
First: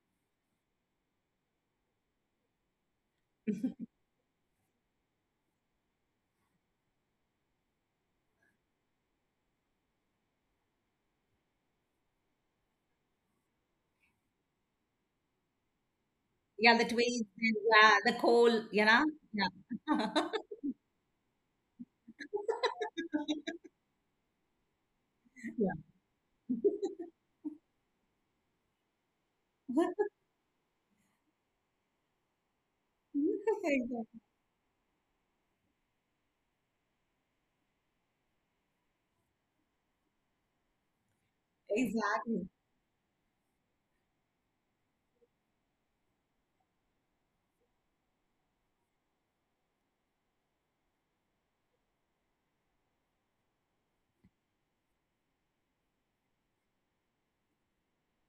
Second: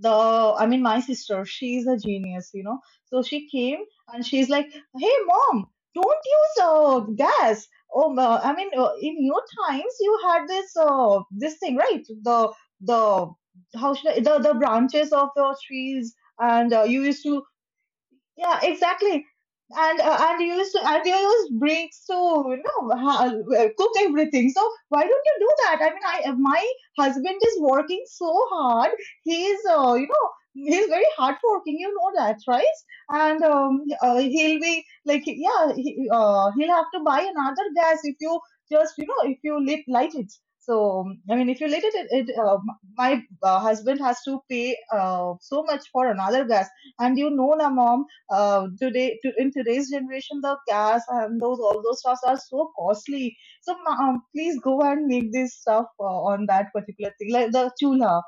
Speaker 2: the, I mean, my sister, she's a genius, you know. So she came and she's like, "Hey mom, don't use uh, gas." Oh, uh, I mean, uh, in your times you had this uh, this thing, right? The the How should I, the the branches of the trees, and
Speaker 1: yeah, the
Speaker 2: uh, you
Speaker 1: twigs,
Speaker 2: used to,
Speaker 1: and yeah, the
Speaker 2: yeah,
Speaker 1: coal, you know
Speaker 2: exactly. And
Speaker 1: yeah.
Speaker 2: uh, and you used to, and you use breaks to, you know, ha- uh, cook everything. So why don't you do
Speaker 1: Yeah.
Speaker 2: that? I mean, I uh, my husband is working so hard. He's uh, you know he's very hard working. You know that, right? And um, uh, he'll be like, yeah, he, uh, he'll have to buy another gas if you just you know if you lit light it. So um, I mean, if you lit it, it, it
Speaker 1: Exactly.
Speaker 2: uh, my uh, husband has to pay uh, so much for another gas. And you know, na mom, uh, today to, in today's generation, the gas and those all those stuffs are so costly, so um, please go and make this stuff uh, on that particular thing like the chula.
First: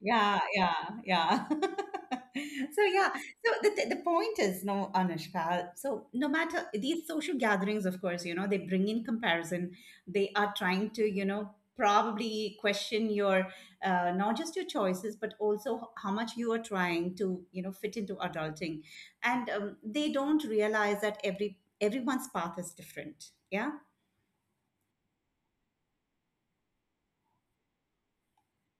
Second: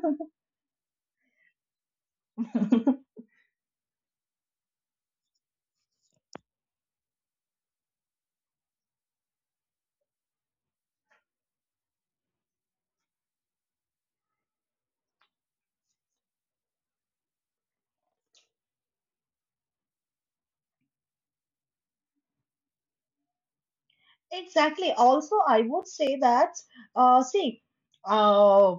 Speaker 1: Yeah, yeah, yeah. So yeah, so the the the point is, no, Anushka. So no matter these social gatherings, of course, you know, they bring in comparison. They are trying to, you know, probably question your uh, not just your choices, but also how much you are trying to, you know, fit into adulting. And um, they don't realize that every everyone's path is different. Yeah.
Speaker 2: Exactly. Also, I would say that, uh, see, uh,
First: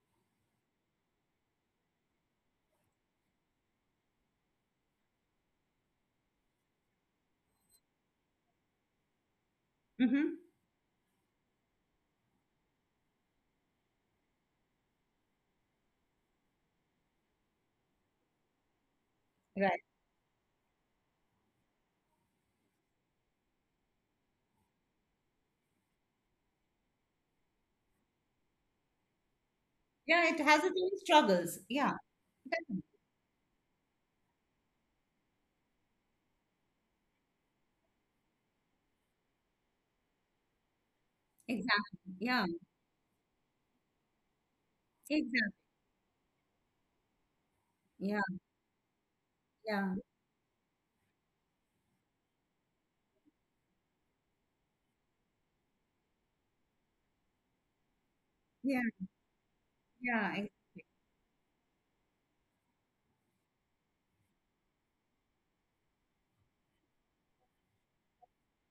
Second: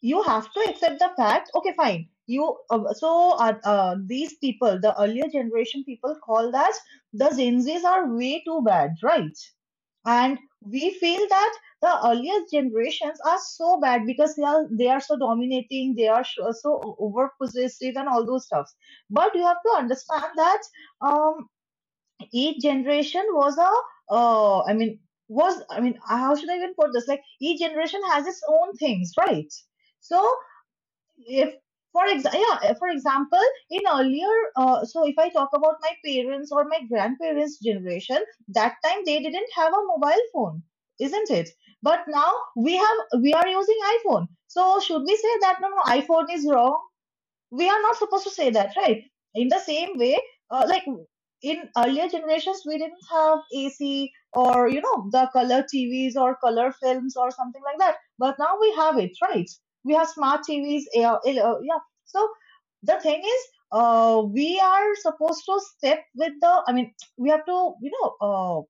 Speaker 2: you have to accept the fact, okay, fine. You uh, so uh, uh, these people, the earlier generation people, called as the Gen Zs are way too bad, right?
Speaker 1: Mm-hmm.
Speaker 2: And we feel that the earliest generations are so bad because they are they are so dominating, they are so, so over possessive and all those stuffs. But you have to
Speaker 1: Right.
Speaker 2: understand that um each generation was a uh i mean was, I mean, how should I even put this, like each generation has its own things, right? So
Speaker 1: Yeah, it has its own
Speaker 2: if,
Speaker 1: struggles. Yeah.
Speaker 2: for exa- yeah,
Speaker 1: Exactly.
Speaker 2: for example, in earlier uh, so if I talk about my parents or my grandparents generation, that time they didn't have a mobile phone, isn't it?
Speaker 1: Exactly.
Speaker 2: But now
Speaker 1: Yeah.
Speaker 2: we have, we are using iPhone, so should we say
Speaker 1: Exactly.
Speaker 2: that no no iPhone is wrong? We are not
Speaker 1: Yeah.
Speaker 2: supposed to say that, right? In the
Speaker 1: Yeah,
Speaker 2: same way, uh, like in earlier generations, we didn't have A C or you know the color T Vs or color films or something like that. But now we
Speaker 1: yeah,
Speaker 2: have it, right? We have
Speaker 1: yeah,
Speaker 2: smart
Speaker 1: ex-
Speaker 2: T Vs. Yeah, yeah. So the thing is, uh, we are supposed to step with the. I mean, we have to, you know,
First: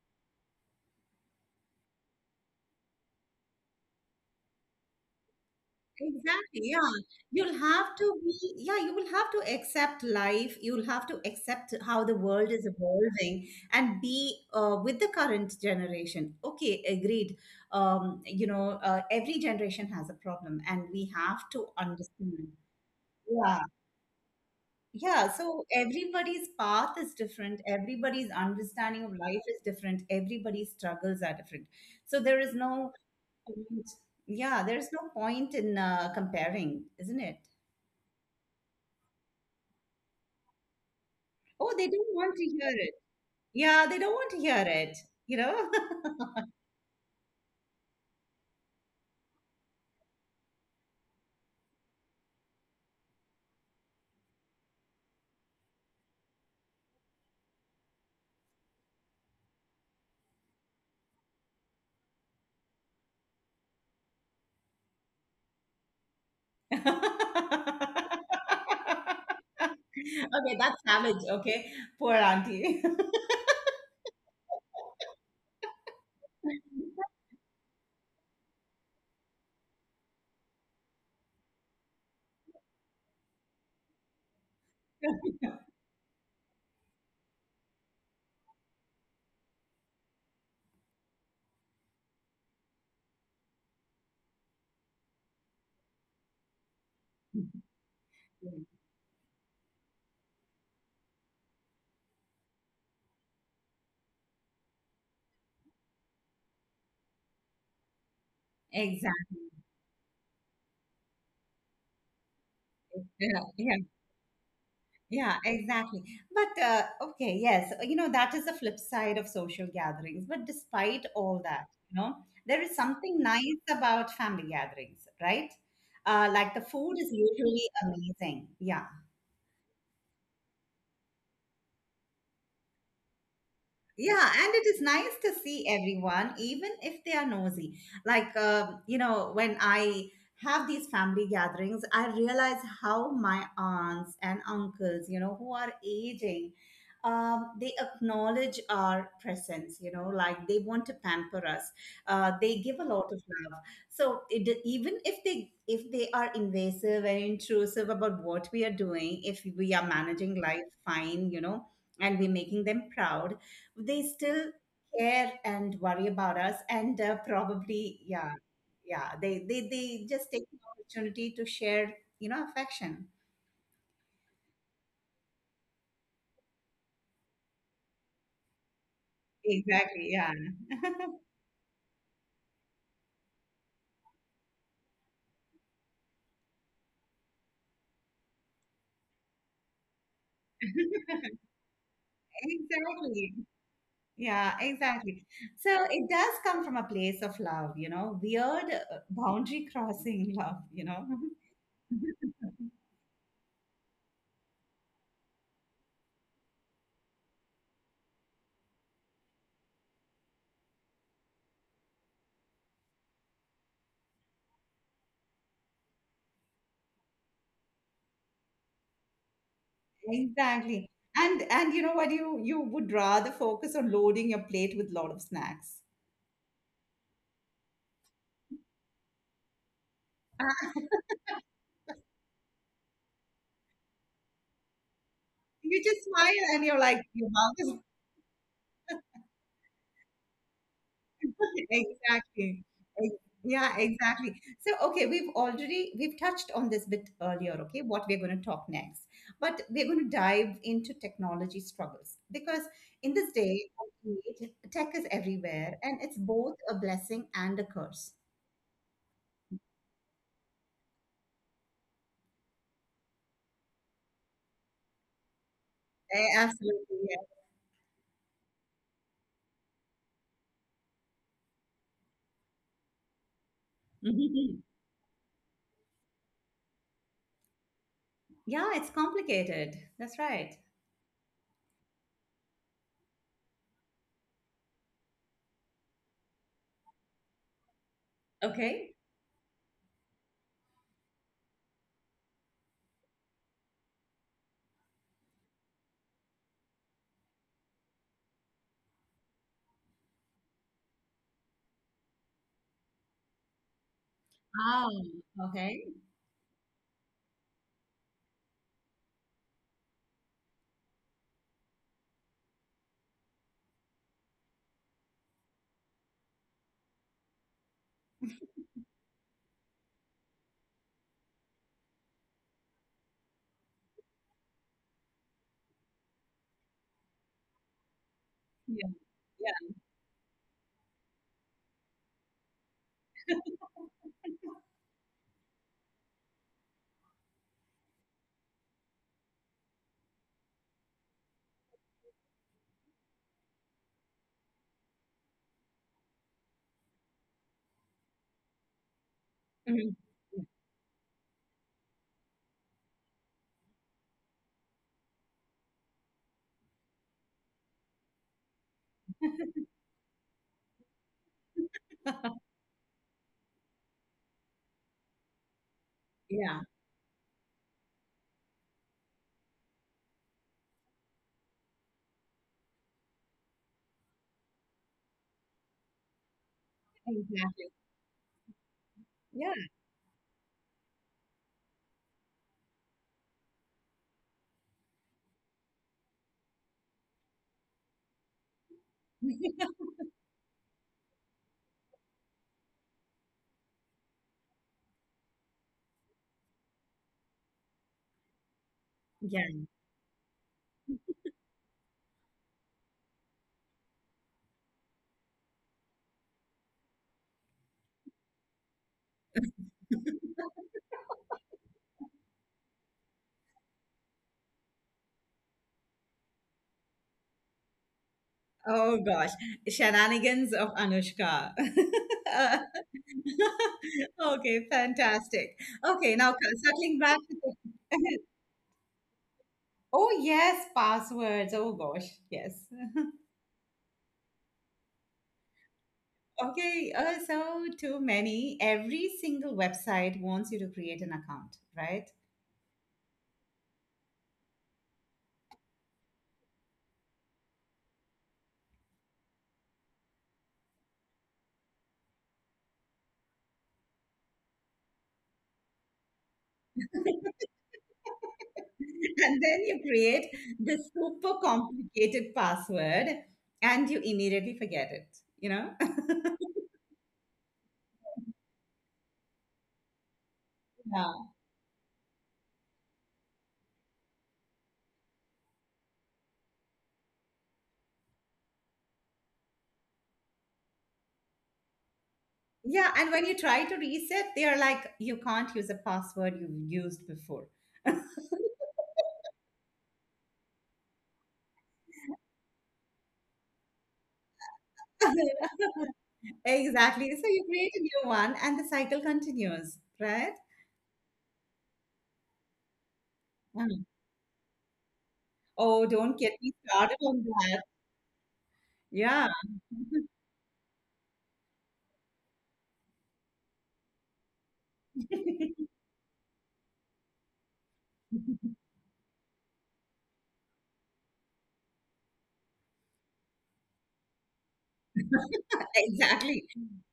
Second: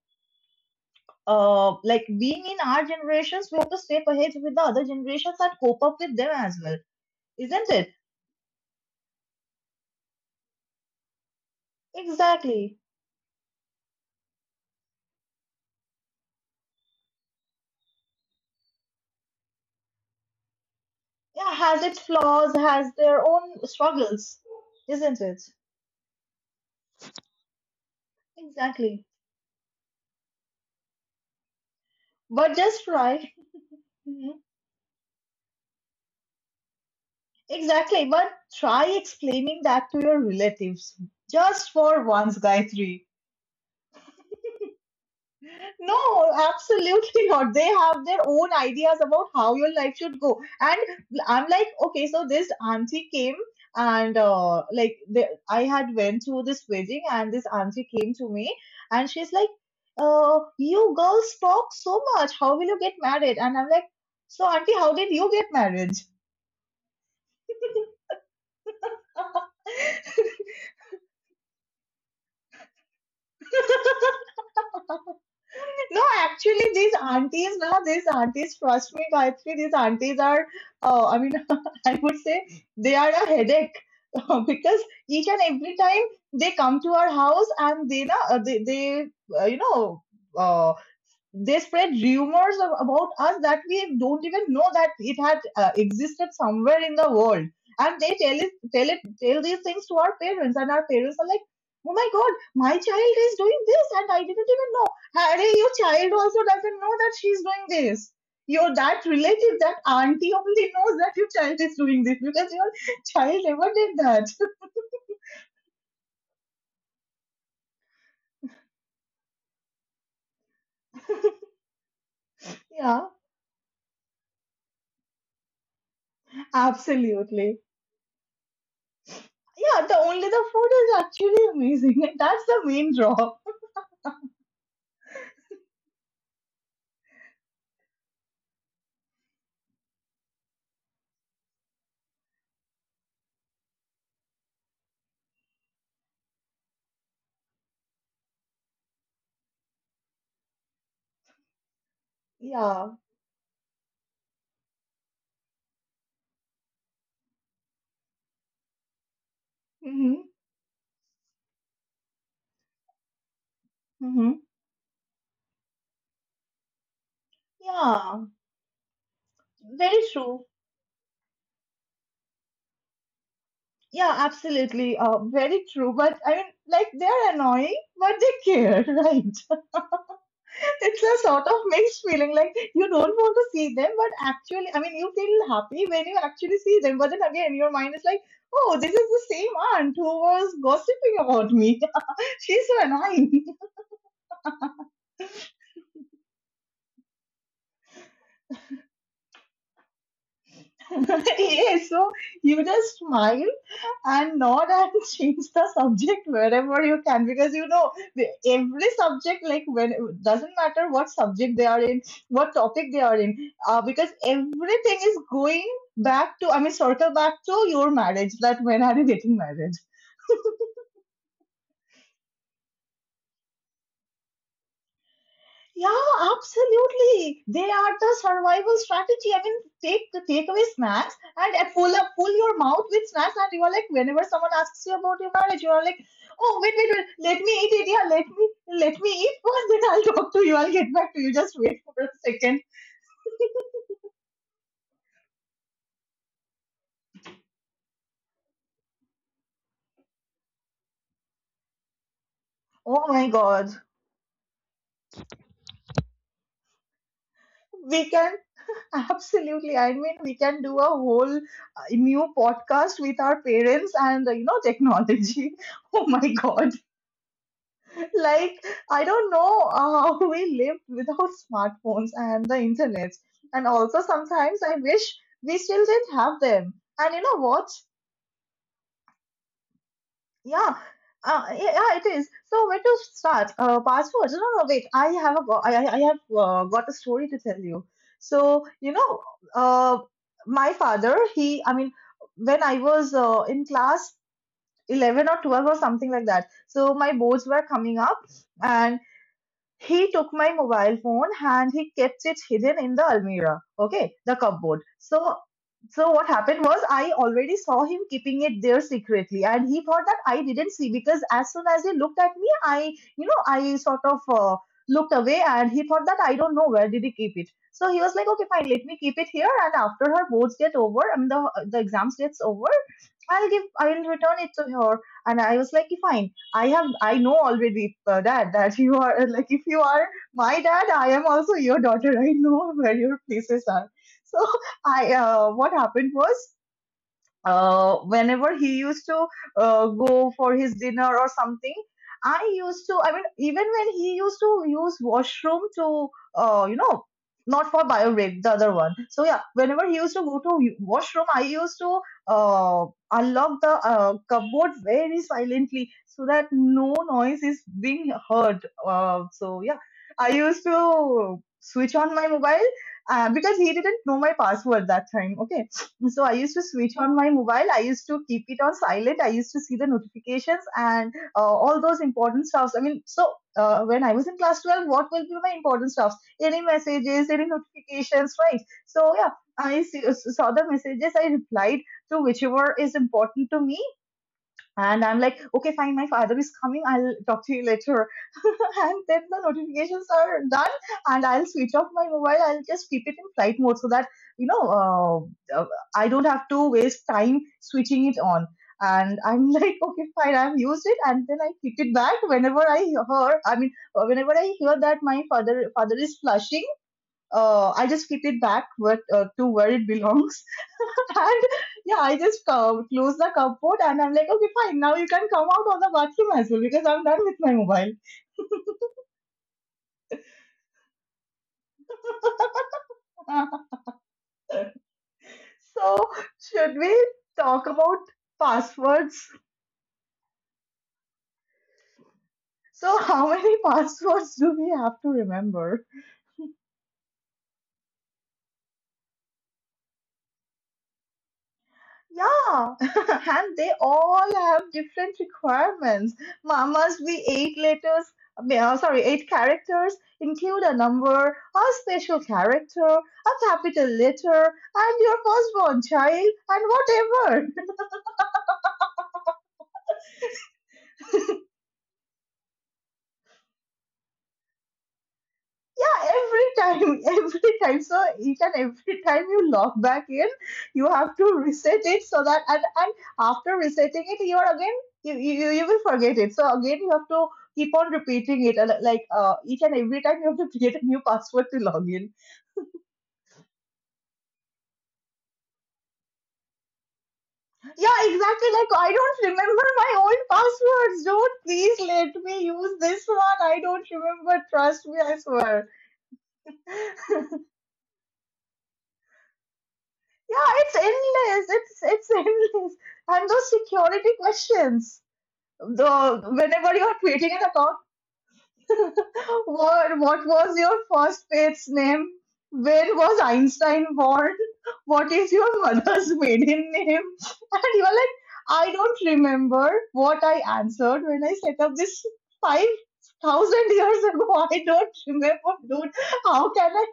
Speaker 2: uh, uh, like being in our generations, we have to step ahead with the other generations and cope up with them as
Speaker 1: exactly.
Speaker 2: well,
Speaker 1: Yeah, you'll
Speaker 2: isn't it?
Speaker 1: have to be, yeah, you will have to accept life. You'll have to accept how the world is
Speaker 2: Exactly.
Speaker 1: evolving and be uh, with the current generation. Okay, agreed. Um, you know, uh, every generation has a problem, and we have
Speaker 2: Yeah,
Speaker 1: to
Speaker 2: has its
Speaker 1: understand.
Speaker 2: flaws, has their own
Speaker 1: Yeah,
Speaker 2: struggles, isn't
Speaker 1: yeah.
Speaker 2: it?
Speaker 1: So everybody's path is different. Everybody's
Speaker 2: Exactly.
Speaker 1: understanding of life is different. Everybody's struggles are different. So there is
Speaker 2: But just
Speaker 1: no
Speaker 2: try.
Speaker 1: point.
Speaker 2: Mhm.
Speaker 1: Yeah, there's no point in uh, comparing, isn't it?
Speaker 2: Exactly. But try explaining that to your relatives. Just
Speaker 1: Oh, they
Speaker 2: for
Speaker 1: don't
Speaker 2: once,
Speaker 1: want to hear it.
Speaker 2: Gayatri.
Speaker 1: Yeah, they don't want to hear it, you know?
Speaker 2: No, absolutely not. They have their own ideas about how your life should go. And I'm like, okay, so this auntie came and uh, like the, I had went to this wedding and this auntie came to me and she's like, uh, you girls talk so much. How will you get married? And I'm like, so auntie, how did you get married?
Speaker 1: Okay, that's savage, okay? Poor auntie.
Speaker 2: No, actually, these aunties, now these aunties, trust me, Gayatri, these aunties are, uh, I mean, I would say they are a headache because each and every time they come to our house and they, na, uh, they, they uh, you know, uh, they spread rumors of, about us that we don't even know that it had uh, existed somewhere in the world, and they tell it tell it tell these things to our parents, and our parents are like, oh my god, my child is doing this and I didn't even know. Harry, your child also doesn't know that she's doing this. Your that
Speaker 1: Exactly.
Speaker 2: relative, that auntie only knows that your child is doing this because your child
Speaker 1: Yeah,
Speaker 2: never
Speaker 1: yeah.
Speaker 2: did that.
Speaker 1: Yeah, exactly. But uh, okay, yes, you know, that is the flip side of social gatherings. But despite all that, you know, there is
Speaker 2: Yeah,
Speaker 1: something nice about family gatherings, right? Uh, like, the food is
Speaker 2: absolutely.
Speaker 1: usually amazing. Yeah.
Speaker 2: Yeah, the only, the food is actually amazing, and that's the main draw.
Speaker 1: Yeah, and it is nice to see everyone, even if they are nosy. Like, um, you know, when I have these family gatherings, I realize how my aunts and uncles, you know, who are aging, um, they acknowledge our presence, you know, like they want to pamper us. Uh, they give a
Speaker 2: Yeah.
Speaker 1: lot of love. So it, even if they if they are invasive and intrusive about what we are doing, if we are
Speaker 2: Mm-hmm.
Speaker 1: managing life fine, you know, and we're making them proud, they
Speaker 2: Mm-hmm.
Speaker 1: still care and worry about us, and uh, probably,
Speaker 2: Yeah.
Speaker 1: yeah, yeah, they, they
Speaker 2: Very
Speaker 1: they just
Speaker 2: true.
Speaker 1: take the opportunity to share you know affection.
Speaker 2: Yeah, absolutely. Uh, very true. But I mean, like, they're annoying, but they care, right?
Speaker 1: Exactly, yeah.
Speaker 2: It's a sort of mixed feeling. Like, you don't want to see them, but actually, I mean, you feel happy when you actually see them. But then again, your mind is like, oh, this is the same aunt who was gossiping about me. She's so
Speaker 1: Exactly,
Speaker 2: annoying.
Speaker 1: yeah. Exactly, so it does come from a place of love, you know weird uh, boundary crossing love you know
Speaker 2: Yes. So you just smile and nod and change the subject wherever you can, because you know the- every subject, like when, doesn't matter what subject they are in, what topic they are in, uh, because everything is going back to, I mean, circle back to your marriage, that when are you getting married.
Speaker 1: Exactly. And and you know what, you you would rather focus on loading your plate with lot of snacks.
Speaker 2: Yeah, absolutely. They are the survival strategy. I mean, take take away snacks and uh, pull up, pull your mouth with snacks, and you are like, whenever someone asks you about your marriage, you
Speaker 1: You
Speaker 2: are like,
Speaker 1: just smile
Speaker 2: oh
Speaker 1: and
Speaker 2: wait,
Speaker 1: you're
Speaker 2: wait,
Speaker 1: like,
Speaker 2: wait,
Speaker 1: your
Speaker 2: let me
Speaker 1: mouth is
Speaker 2: eat it. Yeah, let me let me eat first, then I'll talk to you. I'll get back to you. Just wait for a second.
Speaker 1: exactly. Ex- yeah, exactly. So, okay, we've already we've touched on this bit earlier. Okay, what we're going to talk next, but we're going to dive into technology struggles, because
Speaker 2: Oh
Speaker 1: in
Speaker 2: my
Speaker 1: this day
Speaker 2: God,
Speaker 1: and age, tech is everywhere and it's both a blessing and a
Speaker 2: we
Speaker 1: curse.
Speaker 2: can absolutely. I mean, we can do a whole uh, new podcast with our parents and uh, you know, technology. Oh my
Speaker 1: Eh,
Speaker 2: God.
Speaker 1: absolutely,
Speaker 2: Like, I don't know how we lived without smartphones and the internet. And also,
Speaker 1: yeah.
Speaker 2: sometimes I wish we still did have them. And you know what?
Speaker 1: Yeah, it's complicated, that's right.
Speaker 2: Yeah. Uh, yeah, yeah, it is. So where to start? Uh, passwords? No, no, wait. I have a go- I, I I have uh, got a story to tell you. So you
Speaker 1: Okay.
Speaker 2: know, uh, my father. He, I mean, when I was uh, in class eleven or twelve or something like that. So my boards were coming up, and he took my mobile phone and he kept it hidden in the almirah, okay, the cupboard.
Speaker 1: Ah,
Speaker 2: So,
Speaker 1: okay,
Speaker 2: so what happened was I already saw him keeping it there secretly, and he thought that I didn't see, because as soon as he looked at me, I, you know, I sort of uh, looked away, and he thought that I don't know where did he keep it. So he was like, okay, fine, let me keep it here, and after her boards get over, I mean the the exams gets over, I'll give, I'll return it to her. And I was like, "Okay, fine. I have, I know already, uh, dad, that
Speaker 1: yeah,
Speaker 2: you are like, if
Speaker 1: yeah.
Speaker 2: you are my dad, I am also your daughter. I know where your places are. So I, uh, what happened was uh, whenever he used to uh, go for his dinner or something, I used to, I mean, even when he used to use washroom to uh, you know not for bio rape, the other one. So yeah, whenever he
Speaker 1: Mhm.
Speaker 2: used to go to washroom, I used to uh, unlock the uh, cupboard very silently so that no noise is being heard, uh, so yeah, I used to switch on my mobile, uh, because he didn't know my password that time, okay. So I used
Speaker 1: Yeah,
Speaker 2: to switch on my mobile. I used to keep it on silent. I used to see the notifications and uh, all those important stuffs. I mean, so uh, when I was in class twelve, what will be my important stuffs? Any messages, any
Speaker 1: exactly.
Speaker 2: notifications, right? So yeah,
Speaker 1: Yeah.
Speaker 2: I see, uh, saw the messages. I replied to whichever is important to me, and I'm like, okay, fine, my father is coming. I'll talk to you later. And then the notifications are done, and I'll switch off my mobile. I'll just keep it in flight mode so that, you know, uh, uh, I don't have to waste time switching it on. And I'm
Speaker 1: Yeah.
Speaker 2: like, okay, fine, I've used it. And then I click it back whenever I hear, I mean, uh, whenever I hear that my father father is flushing, uh, I just keep it back where, uh, to where it belongs. And yeah, I just um, close the cupboard and I'm like, okay, fine. Now you can come out of the bathroom as well because I'm done with my mobile.
Speaker 1: Oh gosh, shenanigans of Anushka. Uh, okay, fantastic.
Speaker 2: So,
Speaker 1: Okay, now c-
Speaker 2: should
Speaker 1: circling
Speaker 2: we
Speaker 1: back to
Speaker 2: talk about
Speaker 1: the—
Speaker 2: passwords?
Speaker 1: Oh yes, passwords. Oh gosh, yes.
Speaker 2: So, how many passwords do we have to remember?
Speaker 1: Okay, uh, so too many. Every single website wants you to create an account, right?
Speaker 2: Yeah, and they all have different requirements. Mamas, we eight letters, I mean, uh, sorry, eight characters, include a number, a special character, a capital letter, and your firstborn child, and whatever.
Speaker 1: And then you create this super complicated password, and you immediately forget it you know
Speaker 2: Yeah, every time, every time. So each and every time you log back in, you have to
Speaker 1: yeah,
Speaker 2: reset it, so that and, and after resetting it, you are again you, you you will forget it. So again, you have to keep on repeating it. and, Like uh, each and every time, you have to create a new password to log in.
Speaker 1: yeah. And when you try to reset, they are like, you can't use a password you've used before.
Speaker 2: Yeah, exactly. Like, I don't remember my old passwords. Don't, please let me use this one. I don't remember. Trust me, I swear.
Speaker 1: Exactly, so you create a new one and the cycle continues, right?
Speaker 2: Yeah, it's endless. It's it's endless. And those
Speaker 1: Mm.
Speaker 2: security questions.
Speaker 1: Oh,
Speaker 2: The
Speaker 1: don't get me
Speaker 2: Whenever you're
Speaker 1: started on
Speaker 2: creating an
Speaker 1: that.
Speaker 2: account,
Speaker 1: Yeah.
Speaker 2: what what was your first pets name? Where was Einstein born? What is your mother's maiden name? And you're like, I don't remember what I answered when I set up this five thousand years ago. I don't remember, dude.
Speaker 1: Exactly.
Speaker 2: How can I?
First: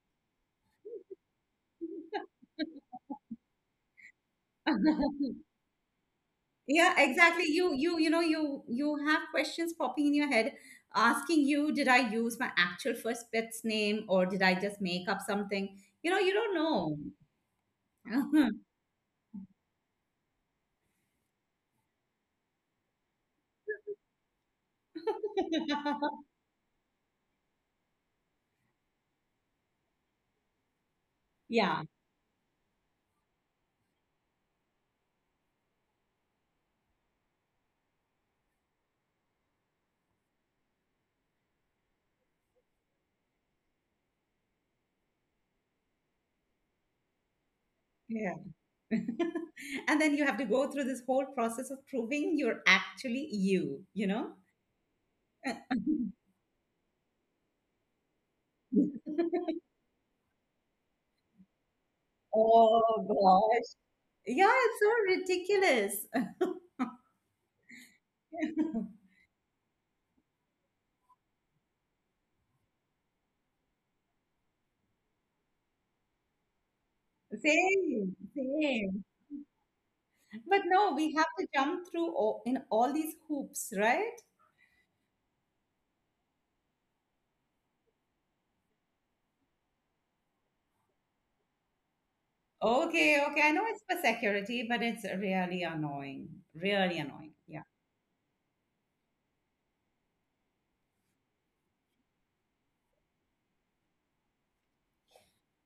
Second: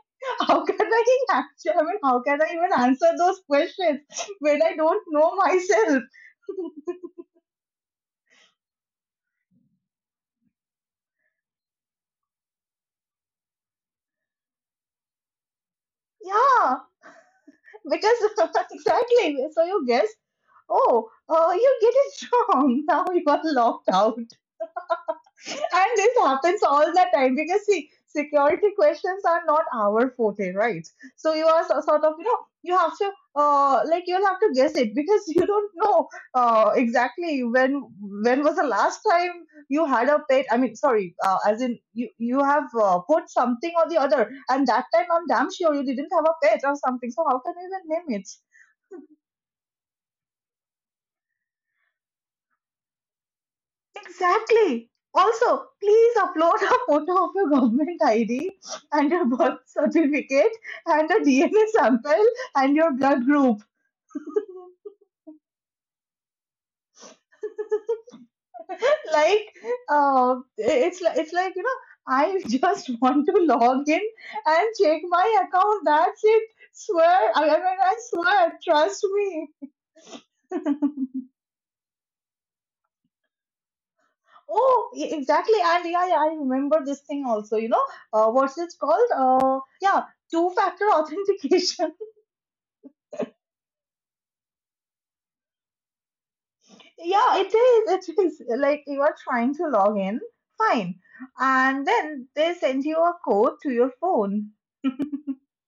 Speaker 2: How can I actually? I mean, how can I even answer those questions when I don't know myself?
Speaker 1: Yeah, exactly. You you you know you you have questions popping in your head, asking you, did I use my actual first pet's name, or did I just make up something? You know you don't
Speaker 2: Yeah,
Speaker 1: know.
Speaker 2: because exactly, so you guess, oh uh, you get it wrong, now you are locked out. And this happens all the time, because see, security questions are not our forte, right? So you are so,
Speaker 1: Yeah,
Speaker 2: sort of, you know, you have to, uh, like, you'll have to guess it because you don't know uh, exactly when when was the last time you had a pet. I mean sorry, uh, as in you you have uh, put something or the other, and that time I'm damn sure you didn't have a pet or something, so how can you even name it?
Speaker 1: yeah. And then you have to go through this whole process of proving you're actually you you know
Speaker 2: Exactly. Also, please upload a photo of your government I D and your birth certificate and a D N A sample and your
Speaker 1: Oh
Speaker 2: blood group.
Speaker 1: gosh, yeah, it's so ridiculous.
Speaker 2: Like, uh, it's like, it's like you know, I just want to log in and check my account. That's it. Swear, I I mean, I
Speaker 1: Same,
Speaker 2: swear.
Speaker 1: same.
Speaker 2: Trust me.
Speaker 1: But no, we have to jump through all, in all these hoops, right?
Speaker 2: Oh, e- exactly. And yeah, yeah, I remember this thing also. You know, uh, what's it called? Uh, yeah, two-factor authentication.
Speaker 1: Okay, okay. I know it's for security, but it's really annoying. Really annoying.
Speaker 2: Yeah, it
Speaker 1: Yeah.
Speaker 2: is. It is like you are trying to log in. Fine. And then they send you a code to your phone.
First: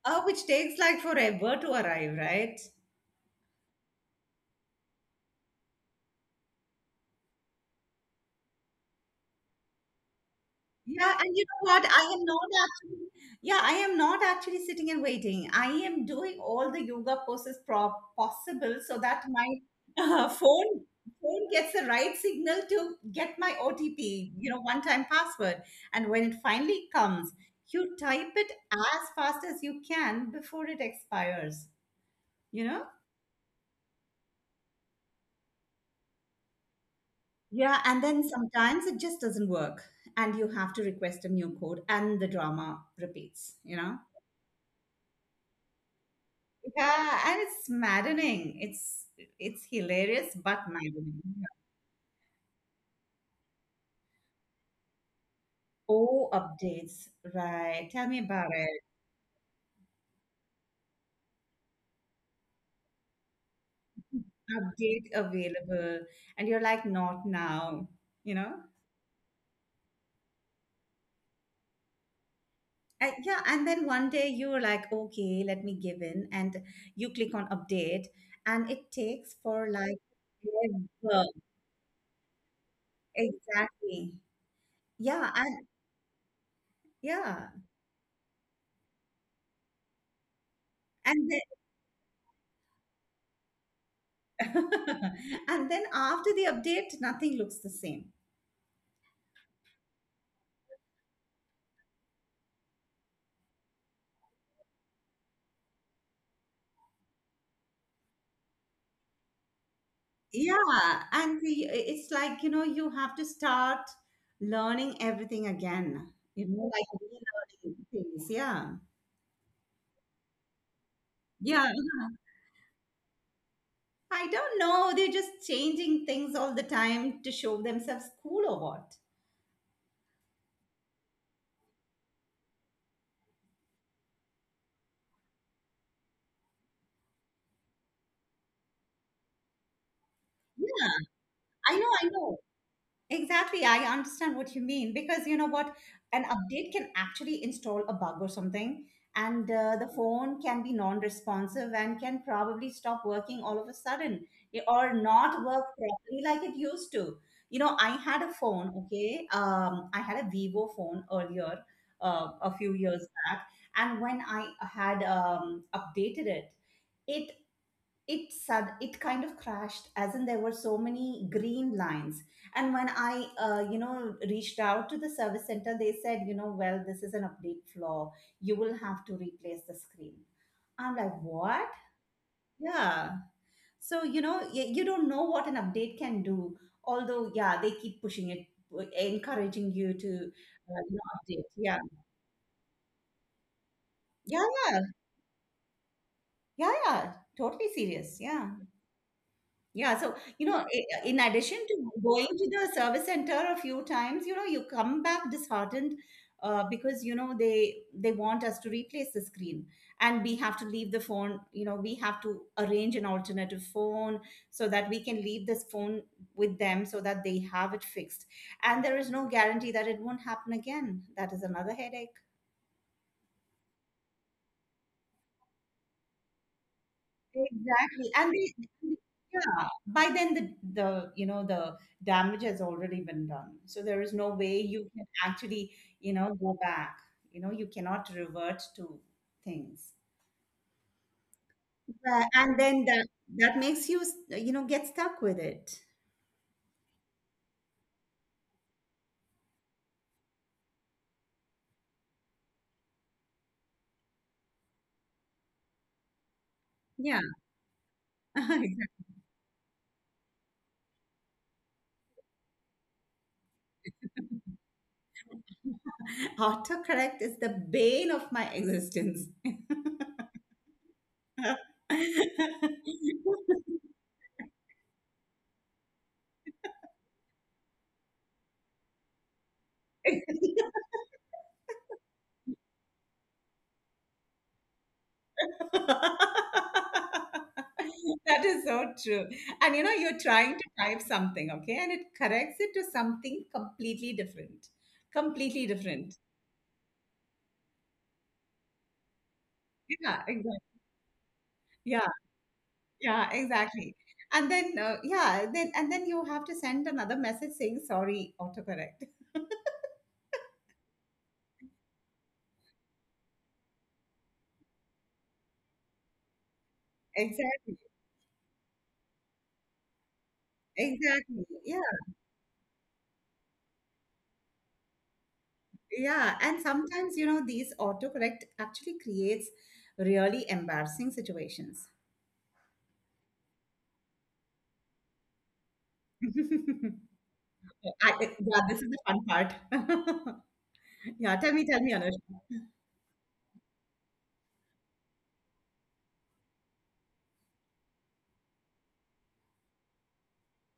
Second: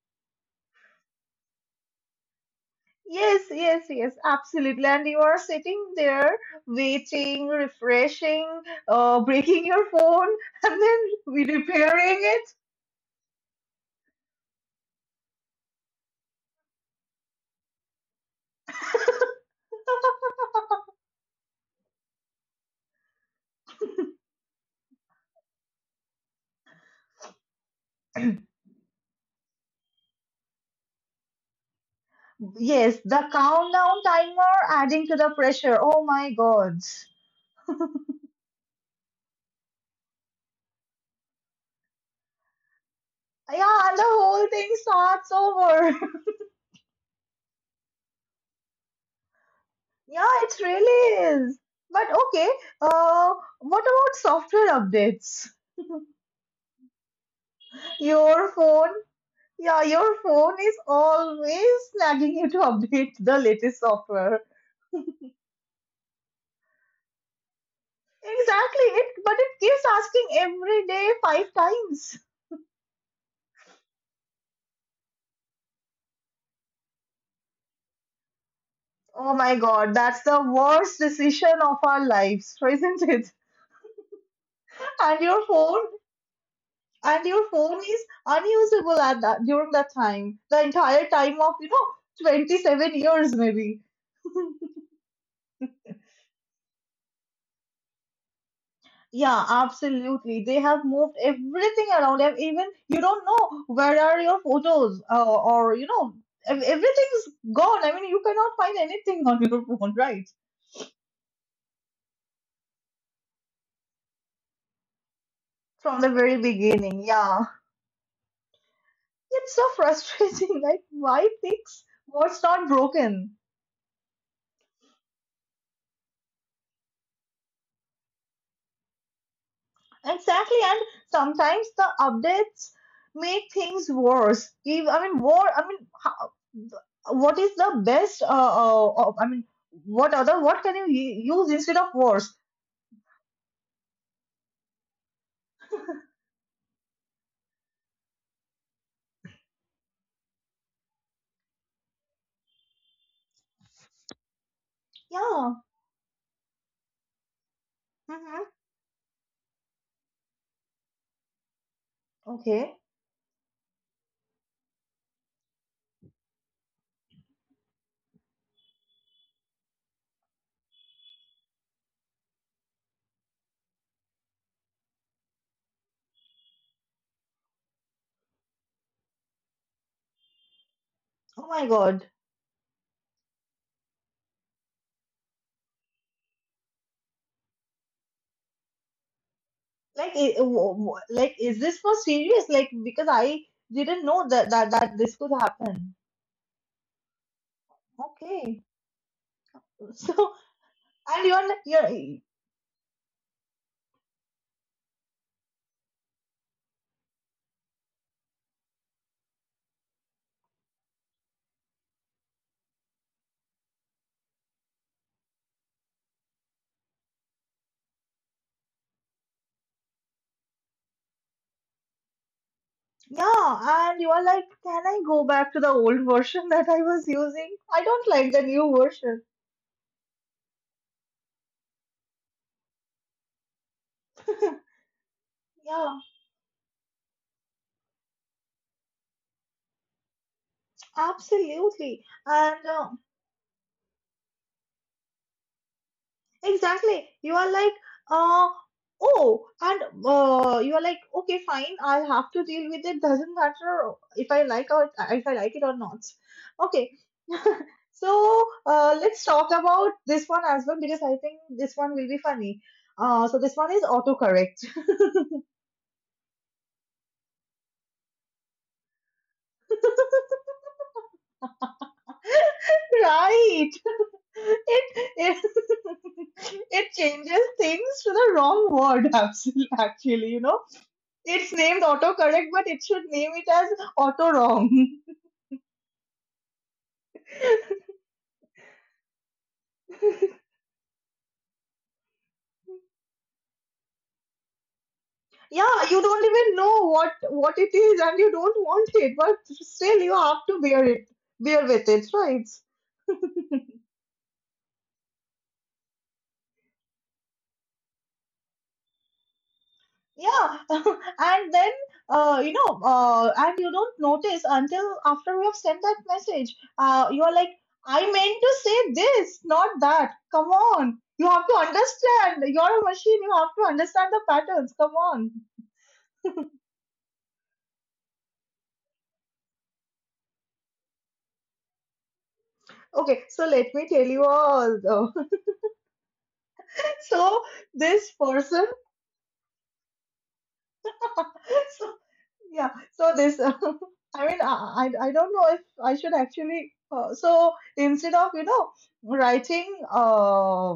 Speaker 1: Uh, which takes like forever to arrive, right?
Speaker 2: Yes, yes, yes, absolutely. And you are sitting there waiting, refreshing, uh, breaking your phone, and then
Speaker 1: Yeah, and
Speaker 2: we
Speaker 1: you know what? I
Speaker 2: repairing
Speaker 1: am not
Speaker 2: it.
Speaker 1: actually, yeah, I am not actually sitting and waiting. I am doing all the yoga poses pro possible so that my uh, phone phone gets the right signal to get my O T P, you know, one-time password. And when it finally comes, you type it as fast as you can before it expires, you know?
Speaker 2: Yes, the countdown timer adding to the pressure. Oh my God.
Speaker 1: Yeah, and then sometimes it just doesn't work, and you have to request a new code, and the drama repeats, you
Speaker 2: Yeah, and
Speaker 1: know?
Speaker 2: the whole thing starts over.
Speaker 1: Yeah, and it's maddening. It's it's
Speaker 2: Yeah,
Speaker 1: hilarious
Speaker 2: it
Speaker 1: but maddening.
Speaker 2: really is. But okay, uh, what about software updates?
Speaker 1: Oh, updates, right. Tell me about
Speaker 2: Your
Speaker 1: it.
Speaker 2: phone, yeah, your phone is always nagging you to update the latest software.
Speaker 1: Update available. And you're like, not now, you know?
Speaker 2: Exactly, it but it keeps asking every day five times.
Speaker 1: And yeah, and then one day you're like, okay, let me give in. And you click on update, and it
Speaker 2: Oh
Speaker 1: takes
Speaker 2: my
Speaker 1: for
Speaker 2: God,
Speaker 1: like
Speaker 2: that's the worst
Speaker 1: ever.
Speaker 2: decision of our lives, isn't it?
Speaker 1: Exactly.
Speaker 2: And
Speaker 1: Yeah,
Speaker 2: your
Speaker 1: and
Speaker 2: phone, and your
Speaker 1: yeah.
Speaker 2: phone is unusable at that, during that time, the entire
Speaker 1: And
Speaker 2: time
Speaker 1: then
Speaker 2: of, you know, twenty-seven years maybe.
Speaker 1: and then after the update, nothing looks the same.
Speaker 2: Yeah, absolutely. They have moved everything around. And even you don't know where are your photos, uh, or you know, ev- everything's gone. I mean, you cannot find anything on your phone, right?
Speaker 1: Yeah, and the, it's like, you know, you have to start learning everything
Speaker 2: From
Speaker 1: again,
Speaker 2: the very
Speaker 1: you know, like
Speaker 2: beginning. Yeah,
Speaker 1: relearning things. Yeah.
Speaker 2: it's so frustrating. Like, why
Speaker 1: Yeah.
Speaker 2: fix what's not broken?
Speaker 1: I don't know. They're just changing things all the time to show themselves cool or what.
Speaker 2: Exactly, and sometimes the updates make things worse. If, I mean, war. I mean, how, What is the best? Uh, uh, uh, I mean, what other? What can you
Speaker 1: Yeah.
Speaker 2: u- use
Speaker 1: I
Speaker 2: instead of
Speaker 1: know. I
Speaker 2: worse?
Speaker 1: know. Exactly, I understand what you mean, because you know what, an update can actually install a bug or something, and uh, the phone can be non-responsive and can probably stop working all of a sudden, eh, or not
Speaker 2: Yeah.
Speaker 1: work properly like it used to. You know, I had a
Speaker 2: Mm-hmm.
Speaker 1: phone, okay, um, I had a Vivo phone earlier, uh, a few
Speaker 2: Okay.
Speaker 1: years back, and when I had um, updated it. It it sud- it kind of crashed, as in there were so many green lines, and when I uh, you know reached out to the service center, they said, you know well, this is an update flaw, you will have to replace the screen. I'm like,
Speaker 2: Oh my
Speaker 1: what?
Speaker 2: God.
Speaker 1: Yeah, so, you know y- you don't know what an update can do, although yeah, they keep pushing it, uh, encouraging you
Speaker 2: Like,
Speaker 1: to
Speaker 2: i- w-
Speaker 1: uh, you
Speaker 2: w-
Speaker 1: know,
Speaker 2: like,
Speaker 1: update,
Speaker 2: is this
Speaker 1: yeah.
Speaker 2: for serious? Like, because I didn't know
Speaker 1: Yeah,
Speaker 2: that that
Speaker 1: yeah,
Speaker 2: that this could happen.
Speaker 1: yeah, yeah, totally serious, yeah.
Speaker 2: Okay.
Speaker 1: Yeah, so,
Speaker 2: So,
Speaker 1: you know, i- in
Speaker 2: and you're
Speaker 1: addition
Speaker 2: n- you're
Speaker 1: to going to the service center a few times, you know, you come back disheartened, uh, because you know they they want us to replace the screen, and we have to leave the phone. You know, we have to arrange an alternative phone so that we can leave this phone with them so that they have it fixed. And there is no guarantee that it won't happen again. That is another headache.
Speaker 2: yeah, and you are like, can I go back to the old version that I was using? I don't
Speaker 1: Exactly.
Speaker 2: like
Speaker 1: And
Speaker 2: the
Speaker 1: they,
Speaker 2: new version.
Speaker 1: yeah, by then the the you know the damage has already been done. So there is no way you can actually,
Speaker 2: Yeah,
Speaker 1: you know, go back. You know, you cannot revert to things.
Speaker 2: absolutely.
Speaker 1: But- and
Speaker 2: And
Speaker 1: then
Speaker 2: uh,
Speaker 1: that that makes you you know get stuck with it.
Speaker 2: exactly, you are like, uh, oh, and uh, you are like, okay, fine, I'll have to deal with it. Doesn't matter if I like or if I like it or not. Okay.
Speaker 1: Yeah.
Speaker 2: So uh, let's talk about this one as well because I think this one will be funny. Uh, so this one is autocorrect.
Speaker 1: Autocorrect is the bane of my existence.
Speaker 2: Right. It, it it changes things to the wrong word absolutely actually, you know. It's named autocorrect, but it should name it as auto wrong.
Speaker 1: That is so true. And you know, you're trying to type something, okay, and it corrects it to something completely different. Completely
Speaker 2: Yeah, you
Speaker 1: different.
Speaker 2: don't even know what what it is and you don't want it, but still you
Speaker 1: Yeah,
Speaker 2: have to
Speaker 1: exactly.
Speaker 2: bear it, bear with
Speaker 1: Yeah,
Speaker 2: it, right?
Speaker 1: yeah, exactly. And then, uh, yeah, then and then you have to send another message saying sorry, autocorrect.
Speaker 2: Yeah, and then uh, you know, uh, and you don't notice until after we have sent that message. Uh, you are like,
Speaker 1: Exactly.
Speaker 2: I meant to say this, not that. Come on, you
Speaker 1: Exactly.
Speaker 2: have to
Speaker 1: Yeah,
Speaker 2: understand. You're a machine. You have to understand the patterns. Come on.
Speaker 1: yeah. And sometimes, you know, these autocorrect actually creates really embarrassing situations.
Speaker 2: Okay, so let me tell you all. Though. So this
Speaker 1: I, yeah,
Speaker 2: person,
Speaker 1: this is the fun part. Yeah, tell me, tell me, Anushka.
Speaker 2: yeah, so this, I mean, I, I I don't know if I should actually. Uh, so instead of, you know, writing uh,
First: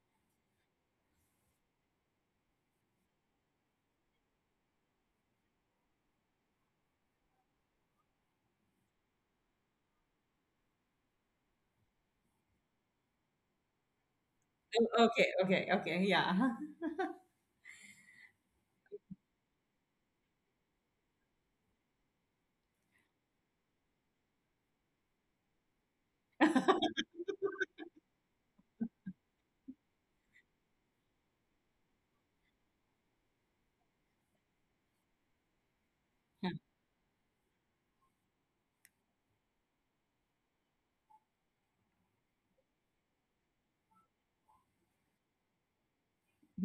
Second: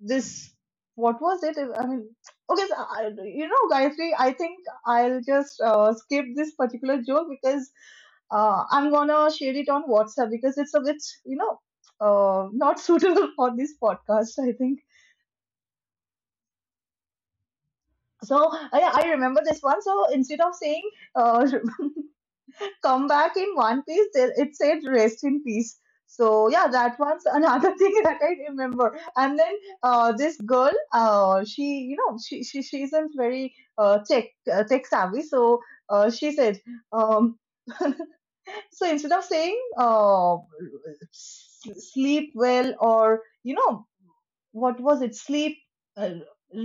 Speaker 2: this, what was it? I mean, okay, so I, you know, Gayatri, I think I'll just uh, skip this particular joke because uh, I'm gonna share it on WhatsApp because it's a bit, you know, uh, not suitable for this podcast, I think.
Speaker 1: Okay, okay, okay. Yeah.
Speaker 2: So I, I remember this one. So instead of saying uh, come back in one piece. There- It said rest in peace. So yeah, that was another thing that I remember. And then uh, this girl, uh, she you know she she, she isn't very uh, tech uh, tech savvy. So uh, she
Speaker 1: Yeah.
Speaker 2: said, um, so instead of saying uh, s- sleep well or you know what was it sleep uh,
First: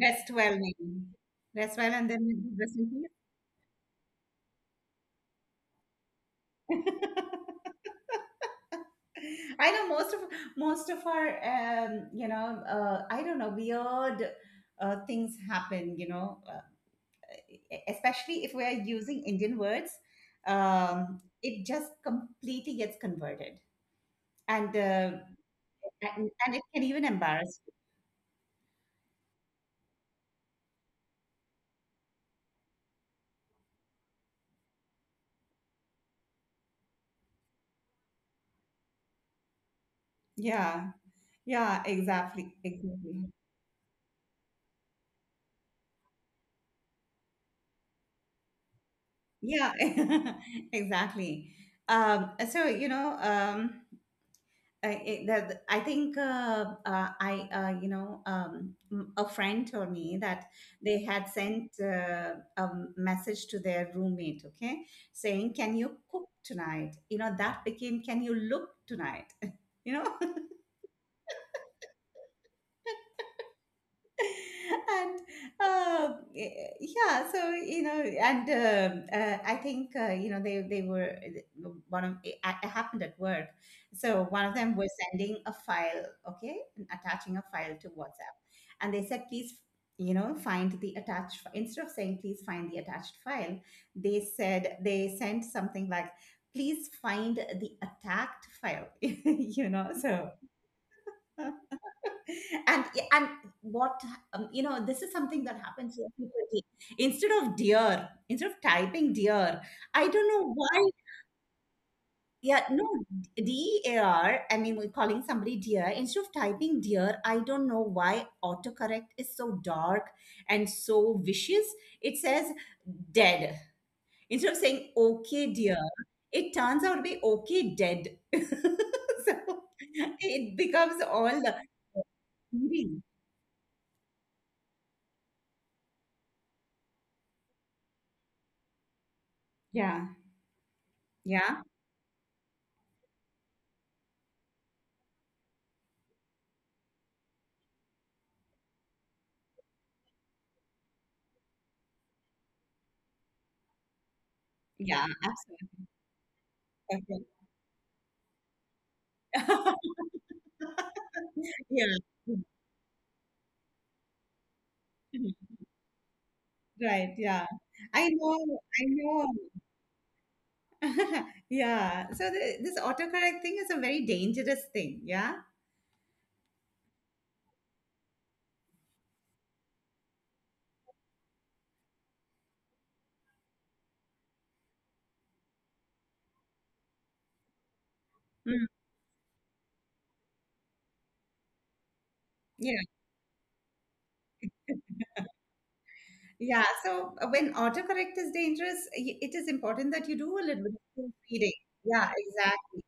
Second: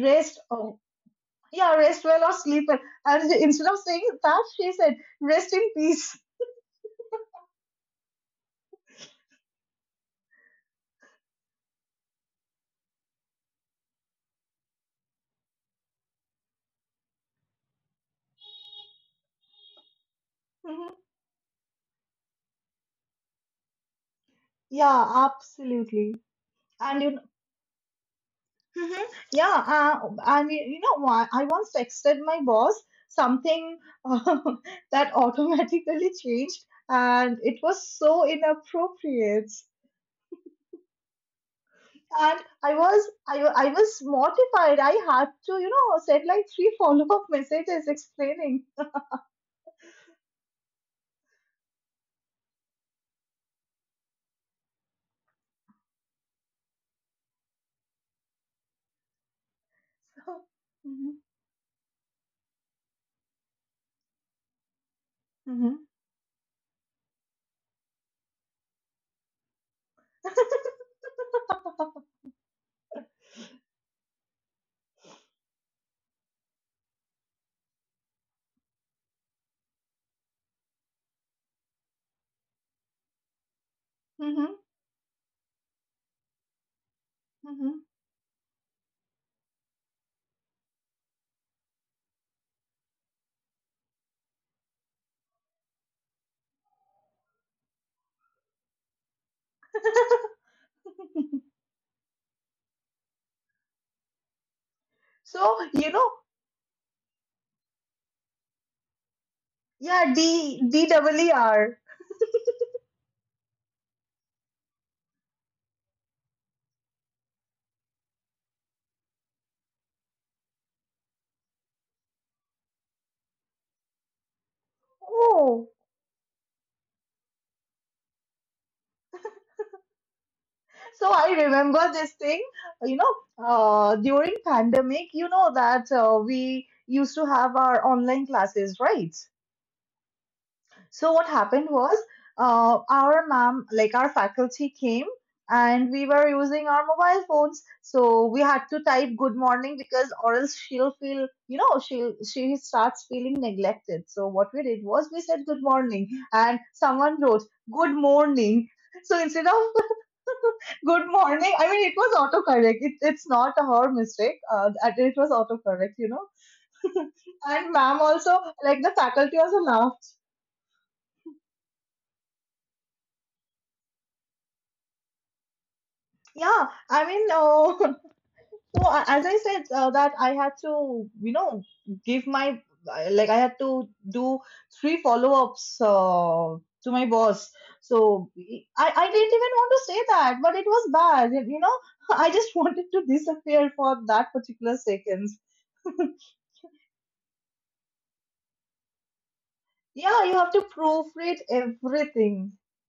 Speaker 1: Rest well,
Speaker 2: or
Speaker 1: maybe.
Speaker 2: yeah
Speaker 1: Rest well,
Speaker 2: rest
Speaker 1: and
Speaker 2: well
Speaker 1: then
Speaker 2: or
Speaker 1: maybe
Speaker 2: sleep
Speaker 1: rest
Speaker 2: well,
Speaker 1: in peace.
Speaker 2: and instead of saying that she said rest in peace.
Speaker 1: I know most of most of our, um, you know, uh, I don't know, weird uh, things happen. You know, uh, e- especially if we are using Indian words, um, it just completely gets converted, and
Speaker 2: Yeah,
Speaker 1: uh,
Speaker 2: absolutely.
Speaker 1: and, and it can
Speaker 2: And
Speaker 1: even
Speaker 2: you know,
Speaker 1: embarrass.
Speaker 2: mhm. Yeah, uh, and you you know what? I once texted my boss something uh, that automatically changed, and it was so inappropriate.
Speaker 1: You. Yeah. Yeah,
Speaker 2: And
Speaker 1: exactly,
Speaker 2: I was,
Speaker 1: exactly.
Speaker 2: I, wa- I was mortified. I had to, you know, send like three follow-up messages explaining.
Speaker 1: Yeah, exactly. Um, so you know, um, I, it, that I think uh, uh, I uh, you know um, m- a friend told me that they had sent uh, a message to their roommate, okay, saying,
Speaker 2: Mhm,
Speaker 1: "Can
Speaker 2: mhm.
Speaker 1: you cook tonight?" You know, that became, "Can you look tonight?" You know, and uh, y- yeah. so you know and um uh, I think uh, you know they they were one of it, it happened at work. So one
Speaker 2: Mm-hmm,
Speaker 1: of them was sending a file, okay, and attaching a file
Speaker 2: mm-hmm.
Speaker 1: to WhatsApp, and they said, "Please you know find the attached fi-" instead of saying, "Please find the attached file," they said, they sent something like, "Please find the attacked file." You know, so and yeah, and what. Um, you know this is something that
Speaker 2: So, you
Speaker 1: happens so
Speaker 2: know,
Speaker 1: frequently. Instead of dear, instead of typing dear, I
Speaker 2: yeah,
Speaker 1: don't know
Speaker 2: D,
Speaker 1: why.
Speaker 2: DEER.
Speaker 1: Yeah, no, D A R, I mean, we're calling somebody dear instead of typing dear. I don't know why autocorrect is so dark and so vicious. It says dead instead of saying okay
Speaker 2: Oh,
Speaker 1: dear. It turns out to be okay dead. So it becomes
Speaker 2: so I
Speaker 1: all the
Speaker 2: remember this thing, you know, uh, during pandemic, you know that uh, we used to have our online classes, right?
Speaker 1: yeah
Speaker 2: So what
Speaker 1: yeah.
Speaker 2: happened was, uh, our ma'am, like our faculty came, and we were using our mobile phones, so we had to type good morning because or else she'll feel, you know, she'll she starts feeling neglected. So what we did
Speaker 1: Yeah,
Speaker 2: was we said good
Speaker 1: absolutely.
Speaker 2: morning and someone wrote good morning. So instead of good morning. I
Speaker 1: Yeah.
Speaker 2: mean, it was
Speaker 1: Mhm.
Speaker 2: autocorrect. It, it's not her mistake. Uh, that it was
Speaker 1: Mhm.
Speaker 2: autocorrect, you know.
Speaker 1: Right. Yeah.
Speaker 2: And ma'am
Speaker 1: I
Speaker 2: also,
Speaker 1: know.
Speaker 2: like
Speaker 1: I
Speaker 2: the
Speaker 1: know.
Speaker 2: faculty also laughed.
Speaker 1: Yeah. So the, this autocorrect thing is a very dangerous thing. Yeah.
Speaker 2: Yeah, I mean, uh, so a- as I said, uh, that I had to, you know, give my, like I had to do three follow-ups uh, to my boss. So
Speaker 1: Mm.
Speaker 2: I, I didn't even want to say that, but it was bad, you know. I just
Speaker 1: Yeah.
Speaker 2: wanted to disappear for that particular seconds.
Speaker 1: Yeah. So uh, when autocorrect is dangerous, y- it is important that you
Speaker 2: Yeah, you
Speaker 1: do a
Speaker 2: have to
Speaker 1: little bit of
Speaker 2: proofread
Speaker 1: proofreading. Yeah,
Speaker 2: everything.
Speaker 1: exactly.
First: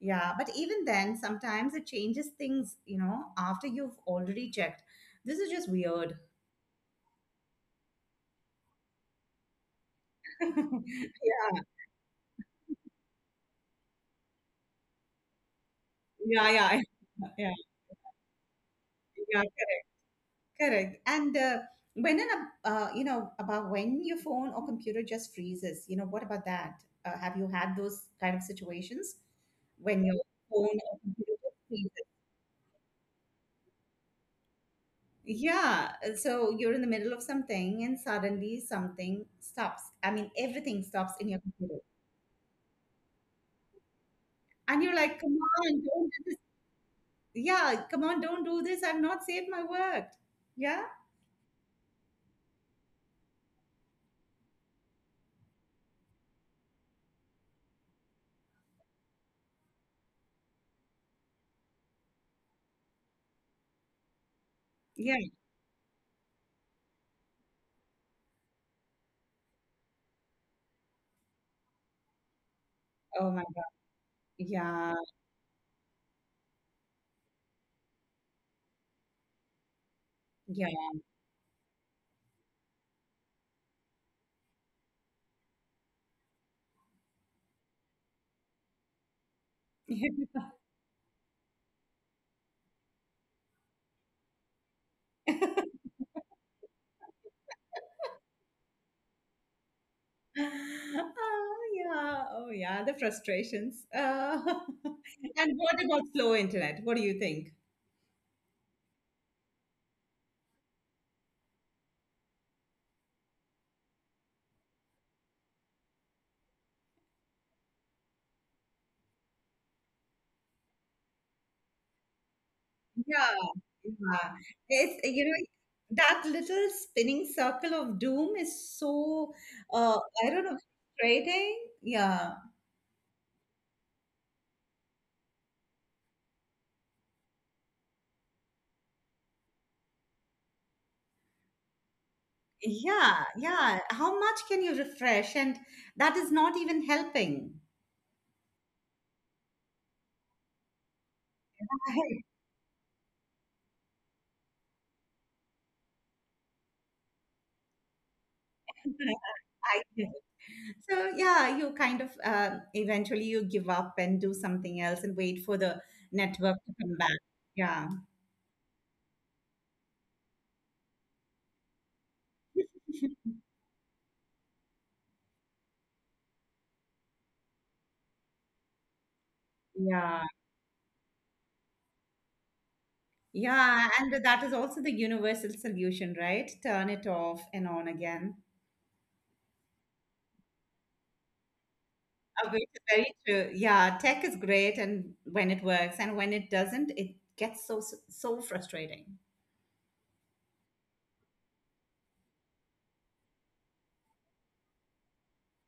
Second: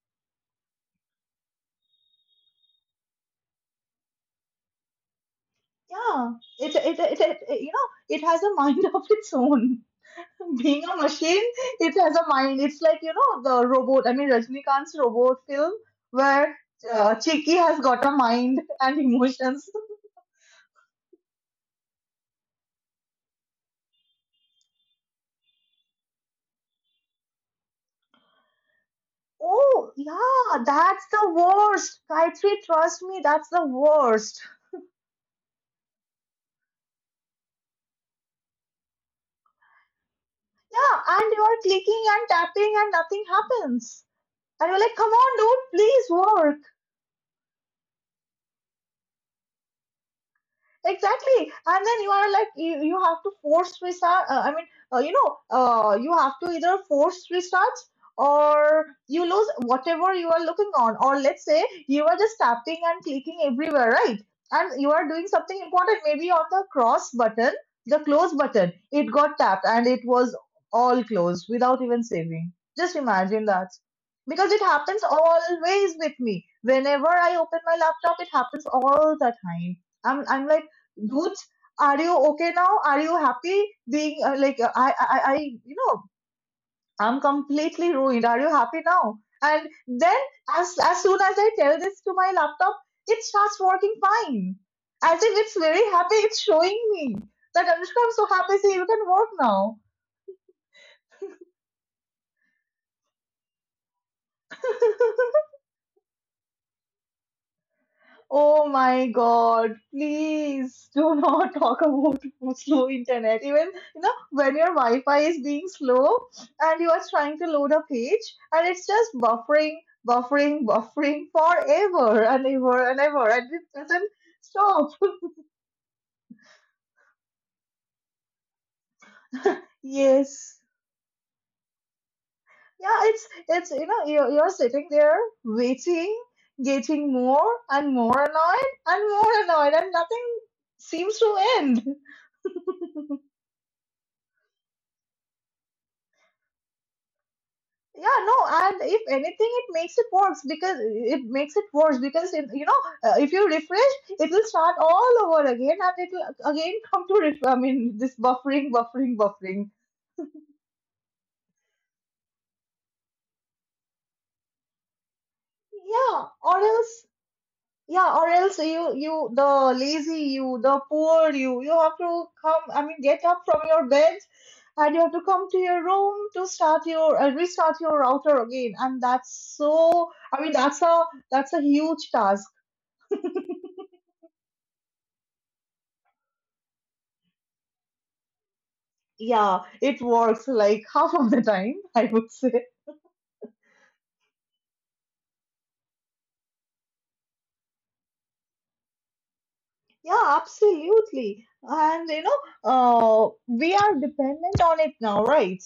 Speaker 1: Yeah. But even then, sometimes it changes things, you know, after you've already checked. This is just weird.
Speaker 2: Yeah, it it, it, it, it- you know it has a mind of its own, being a machine.
Speaker 1: Yeah.
Speaker 2: It has a mind. It's like, you know, the robot, I mean, Rajnikant's robot film,
Speaker 1: Yeah.
Speaker 2: where
Speaker 1: Yeah.
Speaker 2: uh,
Speaker 1: Yeah.
Speaker 2: Chiki has got a mind and
Speaker 1: Yeah.
Speaker 2: emotions.
Speaker 1: Correct. Correct. And uh, when an, uh, uh, you know, about when your phone or computer just freezes, you know, what about that? Uh, have you had those kind of situations
Speaker 2: Oh,
Speaker 1: when your
Speaker 2: yeah,
Speaker 1: phone or
Speaker 2: that's the
Speaker 1: computer just freezes?
Speaker 2: worst. Gayatri, trust me, that's the worst.
Speaker 1: Yeah. So you're in the middle of something, and suddenly something stops. I mean, everything
Speaker 2: Yeah,
Speaker 1: stops in
Speaker 2: and
Speaker 1: your
Speaker 2: you are
Speaker 1: computer.
Speaker 2: clicking and tapping and nothing happens. And you're
Speaker 1: And
Speaker 2: like,
Speaker 1: you're
Speaker 2: come
Speaker 1: like,
Speaker 2: on,
Speaker 1: come
Speaker 2: dude,
Speaker 1: on,
Speaker 2: please
Speaker 1: don't do this.
Speaker 2: work.
Speaker 1: Yeah, come on, don't do this. I've not saved my work. Yeah.
Speaker 2: Exactly, and then you are like, you, you have to force restart, uh, i mean uh, you know uh, you have to either force restart or you lose whatever you are looking on. Or let's say you are just tapping and clicking everywhere, right, and you are doing
Speaker 1: Yeah.
Speaker 2: something important, maybe on the cross button, the close button. It got tapped and it was all closed without even saving. Just
Speaker 1: Oh my.
Speaker 2: imagine that. Because it
Speaker 1: Yeah.
Speaker 2: happens always with me. Whenever I open my laptop, it happens all the time. I'm I'm like,
Speaker 1: Yeah.
Speaker 2: dudes, are you okay now? Are you happy being, uh, like uh, I, I I you know, I'm completely ruined? Are you happy now? And then as as soon as I tell this to my laptop, it starts working fine, as if it's very happy. It's showing me that, Anushka, I'm so happy, see, you can work now.
Speaker 1: Oh yeah, oh yeah, the frustrations. Uh, and what about slow internet? What do you think?
Speaker 2: Oh my God, please do not talk about slow internet. Even, you know, when your Wi-Fi is being slow and you are trying to load a page and it's just buffering, buffering, buffering forever and ever and
Speaker 1: Yeah,
Speaker 2: ever and it doesn't
Speaker 1: yeah.
Speaker 2: stop.
Speaker 1: It's, you know, that little spinning circle of doom is so uh, I don't know,
Speaker 2: Yes.
Speaker 1: frustrating. Yeah,
Speaker 2: Yeah, it's it's you know, you're, you're sitting there waiting, getting more and more annoyed and more annoyed and nothing seems to end.
Speaker 1: yeah, yeah. How much can you refresh? And that is not even helping.
Speaker 2: Yeah, no, and if anything, it makes it worse because it makes it worse because if, you know, uh, if you refresh, it will start all over again, and it will again come to ref- I mean this buffering, buffering, buffering.
Speaker 1: So yeah, you kind of uh, eventually you give up and do something else and wait for the
Speaker 2: Yeah,
Speaker 1: network
Speaker 2: or
Speaker 1: to come
Speaker 2: else,
Speaker 1: back. Yeah,
Speaker 2: yeah, or else you, you the lazy you the poor you you have to come, I mean get up from your bed, and you have to come to your room to start your, uh, restart your router again, and that's so,
Speaker 1: yeah,
Speaker 2: I mean that's a, that's a huge task.
Speaker 1: yeah, and that is also the universal solution, right? Turn it off and on again.
Speaker 2: Yeah, it works like half of the time, I would
Speaker 1: Uh, Which
Speaker 2: say.
Speaker 1: is very true. Yeah, tech is great, and when it works, and when it doesn't, it gets so so so frustrating.
Speaker 2: Yeah, absolutely. And you know, uh, we are dependent on it now, right?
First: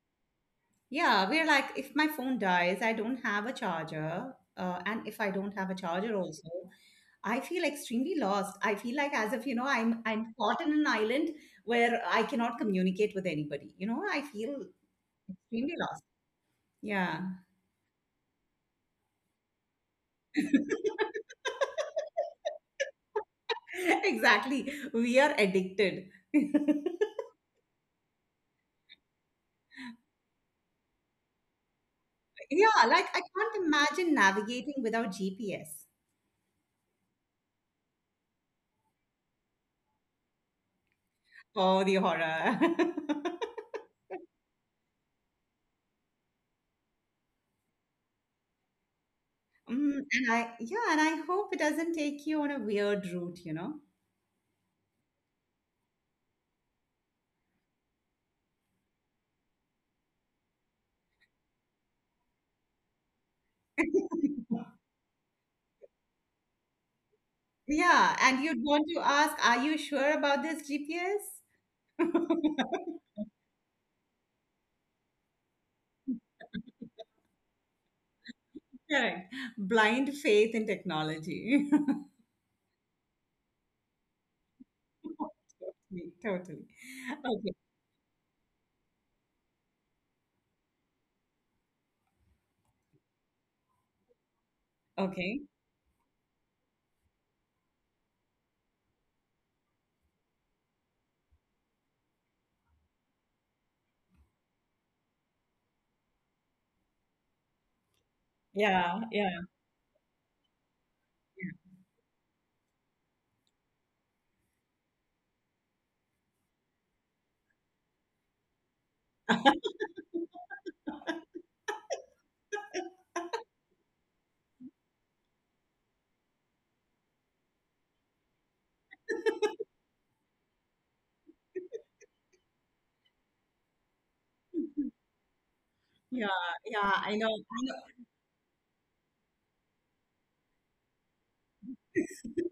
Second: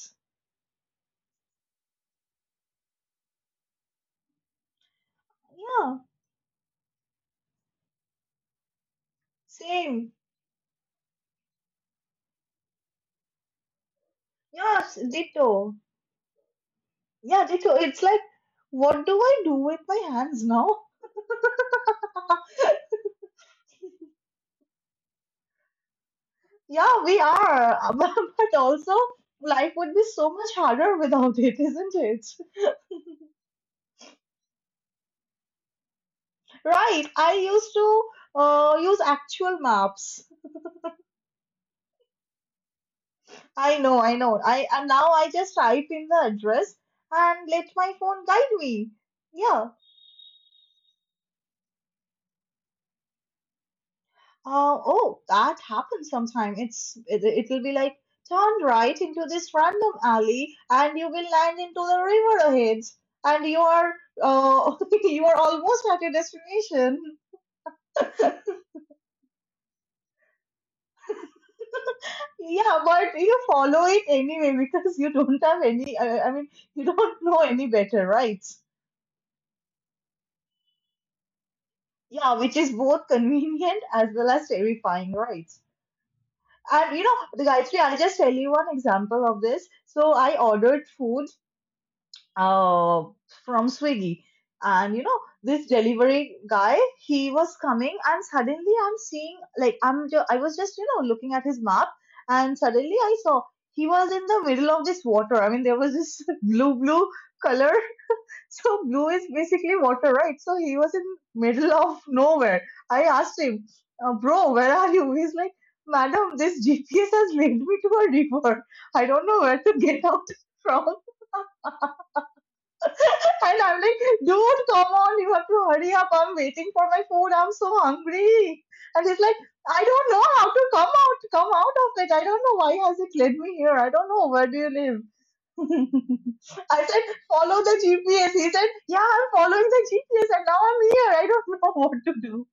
Speaker 1: Yeah, we're like, if my phone dies, I don't have a charger. Uh, and if I don't have a
Speaker 2: Yeah,
Speaker 1: charger also, I feel extremely lost. I feel like as if, you know, I'm
Speaker 2: same.
Speaker 1: I'm caught in an island where I cannot communicate with anybody. You know, I feel
Speaker 2: Yeah, s- ditto.
Speaker 1: extremely lost. Yeah,
Speaker 2: Yeah, ditto. It's like, what do I do with my hands now?
Speaker 1: exactly. We are addicted.
Speaker 2: Yeah, we are. But also, life would be so much harder without it, isn't it?
Speaker 1: Yeah, like I can't imagine navigating without G P S.
Speaker 2: Right. I used to uh, use actual maps.
Speaker 1: Oh, the horror.
Speaker 2: I know, I know. I, and now I just type in the address and let my phone guide me. Yeah.
Speaker 1: Mm, and I, yeah, and I hope it doesn't take you on a weird route, you know?
Speaker 2: Uh, oh, that happens sometime. It's it, it'll be like turn right into this random alley and you will land into the river ahead, and you are, uh, you are almost at your destination.
Speaker 1: Yeah, and you'd want to ask, are you sure about this G P S?
Speaker 2: Yeah, but you follow it anyway because you don't have any. I, I mean, you don't know any better, right?
Speaker 1: Correct. Blind faith in technology.
Speaker 2: Yeah, which is both convenient as well as terrifying, right?
Speaker 1: Totally, totally.
Speaker 2: And you know,
Speaker 1: Okay.
Speaker 2: Gayatri, I'll just tell you one example of this. So I ordered food uh, from Swiggy, and you know,
Speaker 1: Okay.
Speaker 2: this delivery guy, he was coming, and suddenly I'm seeing, like, I'm, ju- I was just, you know, looking at his map, and suddenly I saw he was in the middle of this water. I mean, there was this blue, blue color. So
Speaker 1: Yeah.
Speaker 2: blue is
Speaker 1: Yeah.
Speaker 2: basically water, right? So he was in middle of nowhere. I asked him, uh, bro, where are you? He's like, madam, this G P S has linked me to a river. I don't know where to get out from. And I'm like, dude, come on, you have to hurry up. I'm waiting for my food. I'm so hungry. And he's like, I don't know how to come out, come out of it. I don't know why has it led me here. I don't know. Where do you live?
Speaker 1: Yeah,
Speaker 2: I
Speaker 1: yeah,
Speaker 2: said,
Speaker 1: I know, I
Speaker 2: follow
Speaker 1: know.
Speaker 2: the G P S. He said, yeah, I'm following the G P S and now I'm here. I don't know what to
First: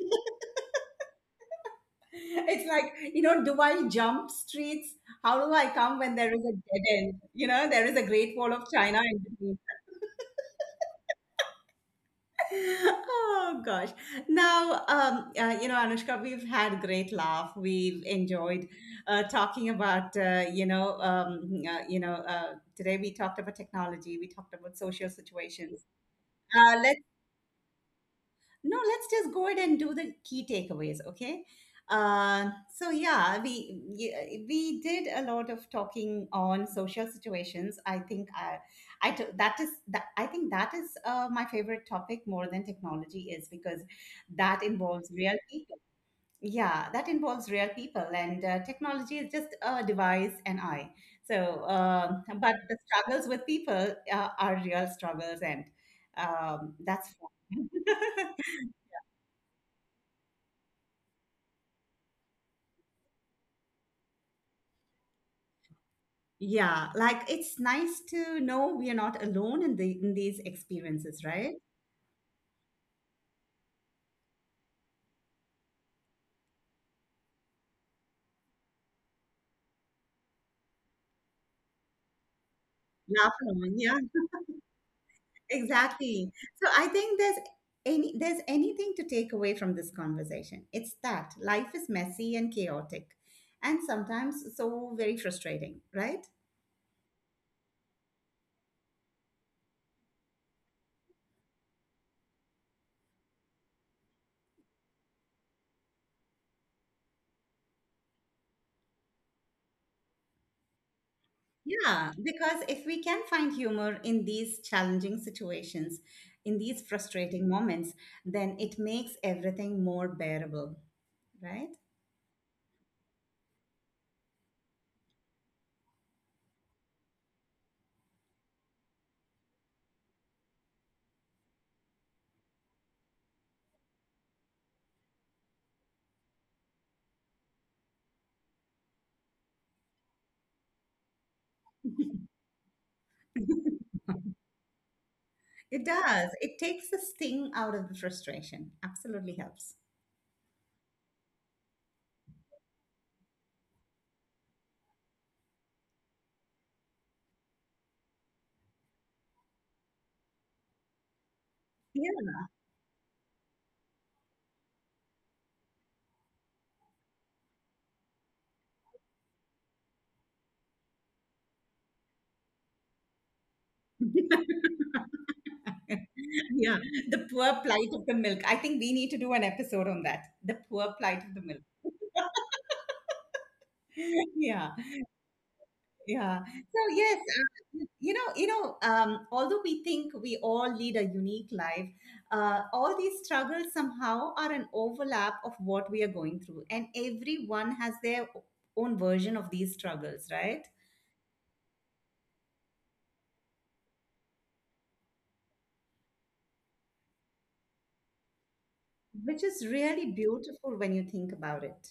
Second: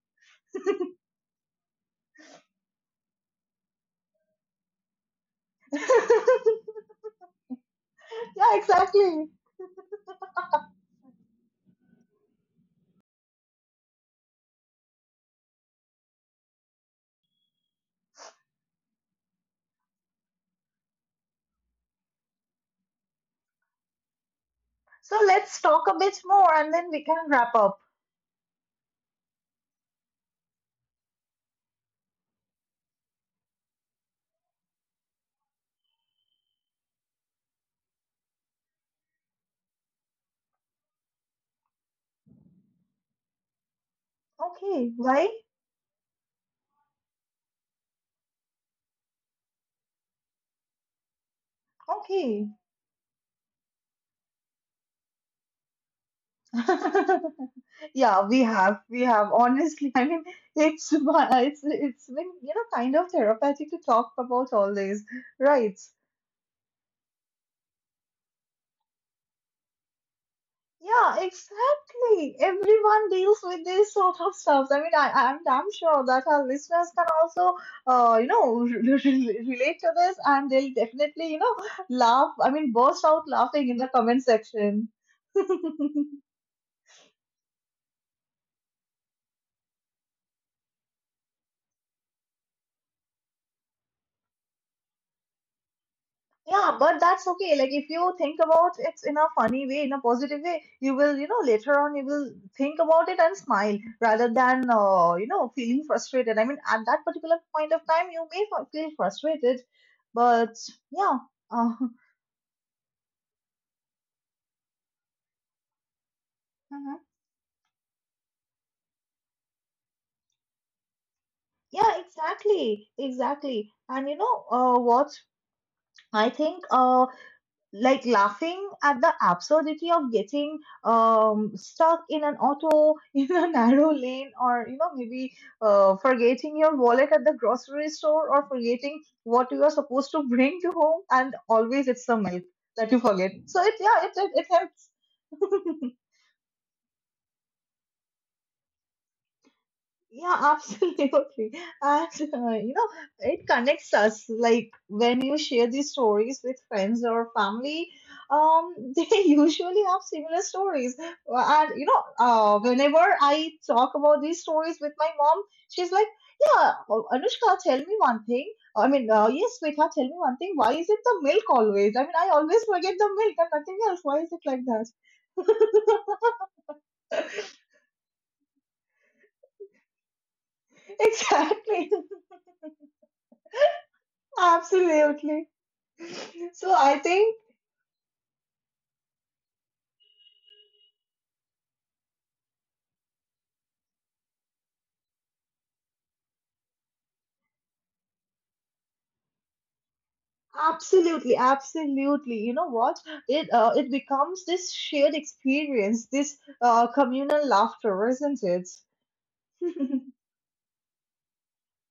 Speaker 1: It's like, you know, do I jump streets? How do I
Speaker 2: do.
Speaker 1: come when there is a dead end? You know, there is a Great
Speaker 2: Yeah,
Speaker 1: Wall of China in
Speaker 2: exactly.
Speaker 1: between. Oh gosh. Now, um, uh, you know, Anushka, we've had great laugh. We've enjoyed uh, talking about, uh, you know, um, uh, you know, uh, today we talked about technology. We talked about social
Speaker 2: So let's
Speaker 1: situations.
Speaker 2: talk a bit more and
Speaker 1: Uh,
Speaker 2: then
Speaker 1: let's
Speaker 2: we can wrap up.
Speaker 1: no, let's just go ahead and do the key takeaways, okay. Uh, so yeah, we y- we did a lot of talking on social situations. I think i i t- that is that I think that is uh, my favorite topic more than technology, is because that
Speaker 2: Okay,
Speaker 1: involves
Speaker 2: why?
Speaker 1: real people. Yeah, that involves real people, and uh, technology is just a device, and I so uh,
Speaker 2: Okay.
Speaker 1: but the struggles with people uh, are real struggles. And um, that's fun.
Speaker 2: Yeah, we have. We have. Honestly, I mean, it's it's it's been, you know, kind of therapeutic to talk about all this, right?
Speaker 1: Yeah, like it's nice to know we are not alone in the in these
Speaker 2: Yeah,
Speaker 1: experiences, right?
Speaker 2: exactly. Everyone deals with this sort of stuff. I mean, I, I'm damn sure that our listeners can also, uh, you know, relate to this and they'll definitely, you know, laugh. I mean, burst out
Speaker 1: Laugh
Speaker 2: laughing
Speaker 1: along.
Speaker 2: in the
Speaker 1: Yeah,
Speaker 2: comment section.
Speaker 1: exactly. So I think there's any there's anything to take away from this conversation, it's that life is messy and chaotic and sometimes so very frustrating, right?
Speaker 2: Yeah, but that's okay. Like, if you think about it in a funny way, in a positive way, you will, you know, later on, you will think about it and smile rather than, uh, you know, feeling frustrated. I mean, at that particular point of time, you may f- feel frustrated, but yeah. Uh,
Speaker 1: Yeah, because if we can find humor in these challenging situations, in these
Speaker 2: hmm.
Speaker 1: frustrating moments, then it makes everything more bearable, right?
Speaker 2: Yeah, exactly, exactly. And you know, uh, what I think, uh, like laughing at the absurdity of getting um stuck in an auto in a narrow lane, or you know, maybe uh, forgetting your wallet at the grocery store, or forgetting what you are supposed to bring to home, and always it's the milk that you forget. So it, yeah, it it, it helps.
Speaker 1: It does. It takes the sting out of the frustration. Absolutely helps.
Speaker 2: Yeah, absolutely. And uh, you know, it connects us. Like when you share these stories with friends or family, um, they usually have similar stories. Uh, And you know,
Speaker 1: Yeah,
Speaker 2: uh, whenever I talk about these stories with my mom, she's like, "Yeah, uh, Anushka, tell me one thing. I mean, uh, yes, Vika, tell me one thing. Why is it the milk always? I mean, I always forget the milk and nothing else. Why is it like that?"
Speaker 1: yeah. The poor plight of the milk. I think we need to do an episode on that. The poor plight of the milk.
Speaker 2: Exactly.
Speaker 1: Yeah,
Speaker 2: Absolutely.
Speaker 1: yeah.
Speaker 2: So
Speaker 1: So
Speaker 2: I
Speaker 1: yes,
Speaker 2: think
Speaker 1: you know, you know. Um, although we think we all lead a unique life, uh, all these struggles somehow are an overlap of what we are going through, and everyone has their own version of these struggles, right?
Speaker 2: Absolutely, absolutely. You know what? It uh, it becomes this shared experience, this uh, communal laughter, isn't it?
Speaker 1: Which is really beautiful when you think about it.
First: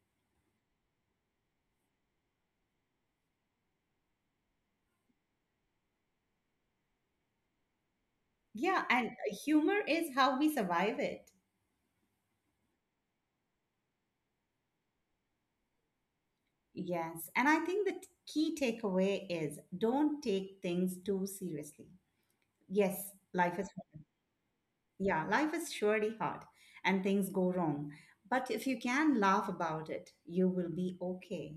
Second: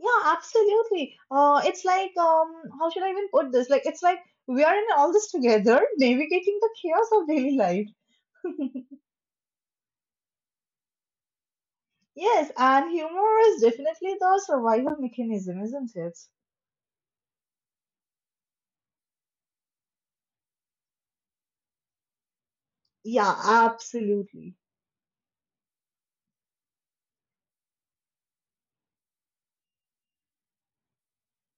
Speaker 2: Yeah, absolutely. Uh, it's like um, how should I even put this? Like it's like we are in all this together, navigating the chaos of daily life.
Speaker 1: Yeah, and humor is how we survive it.
Speaker 2: Yes, and humor is definitely the survival mechanism, isn't it?
Speaker 1: Yes, and I think the t- key takeaway is don't take things too seriously. Yes,
Speaker 2: Yeah,
Speaker 1: life is,
Speaker 2: absolutely.
Speaker 1: yeah, life is surely hard and things go wrong. But if you can laugh about it, you will be okay.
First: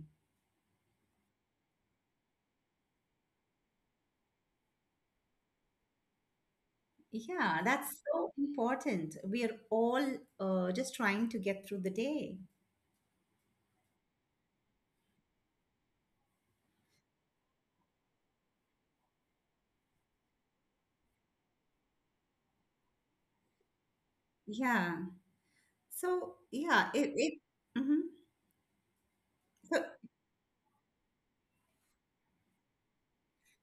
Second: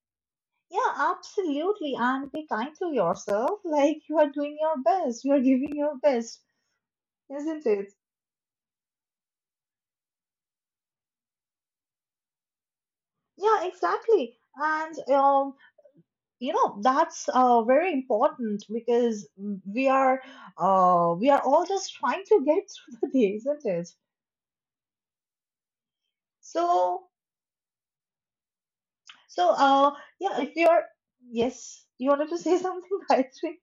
Speaker 2: Yeah, absolutely. And be kind to yourself. Like you are doing your best. You are giving your best.
Speaker 1: Yeah,
Speaker 2: Isn't it?
Speaker 1: that's so important. We are all uh, just trying to get through the day.
Speaker 2: Yeah, exactly. And um, you know that's uh, very important because we are uh, we are all just trying to get through the day, isn't it?
Speaker 1: Yeah. So, yeah,
Speaker 2: So
Speaker 1: it, it mhm.
Speaker 2: so uh, yeah, if you're yes, you wanted to say something, I think.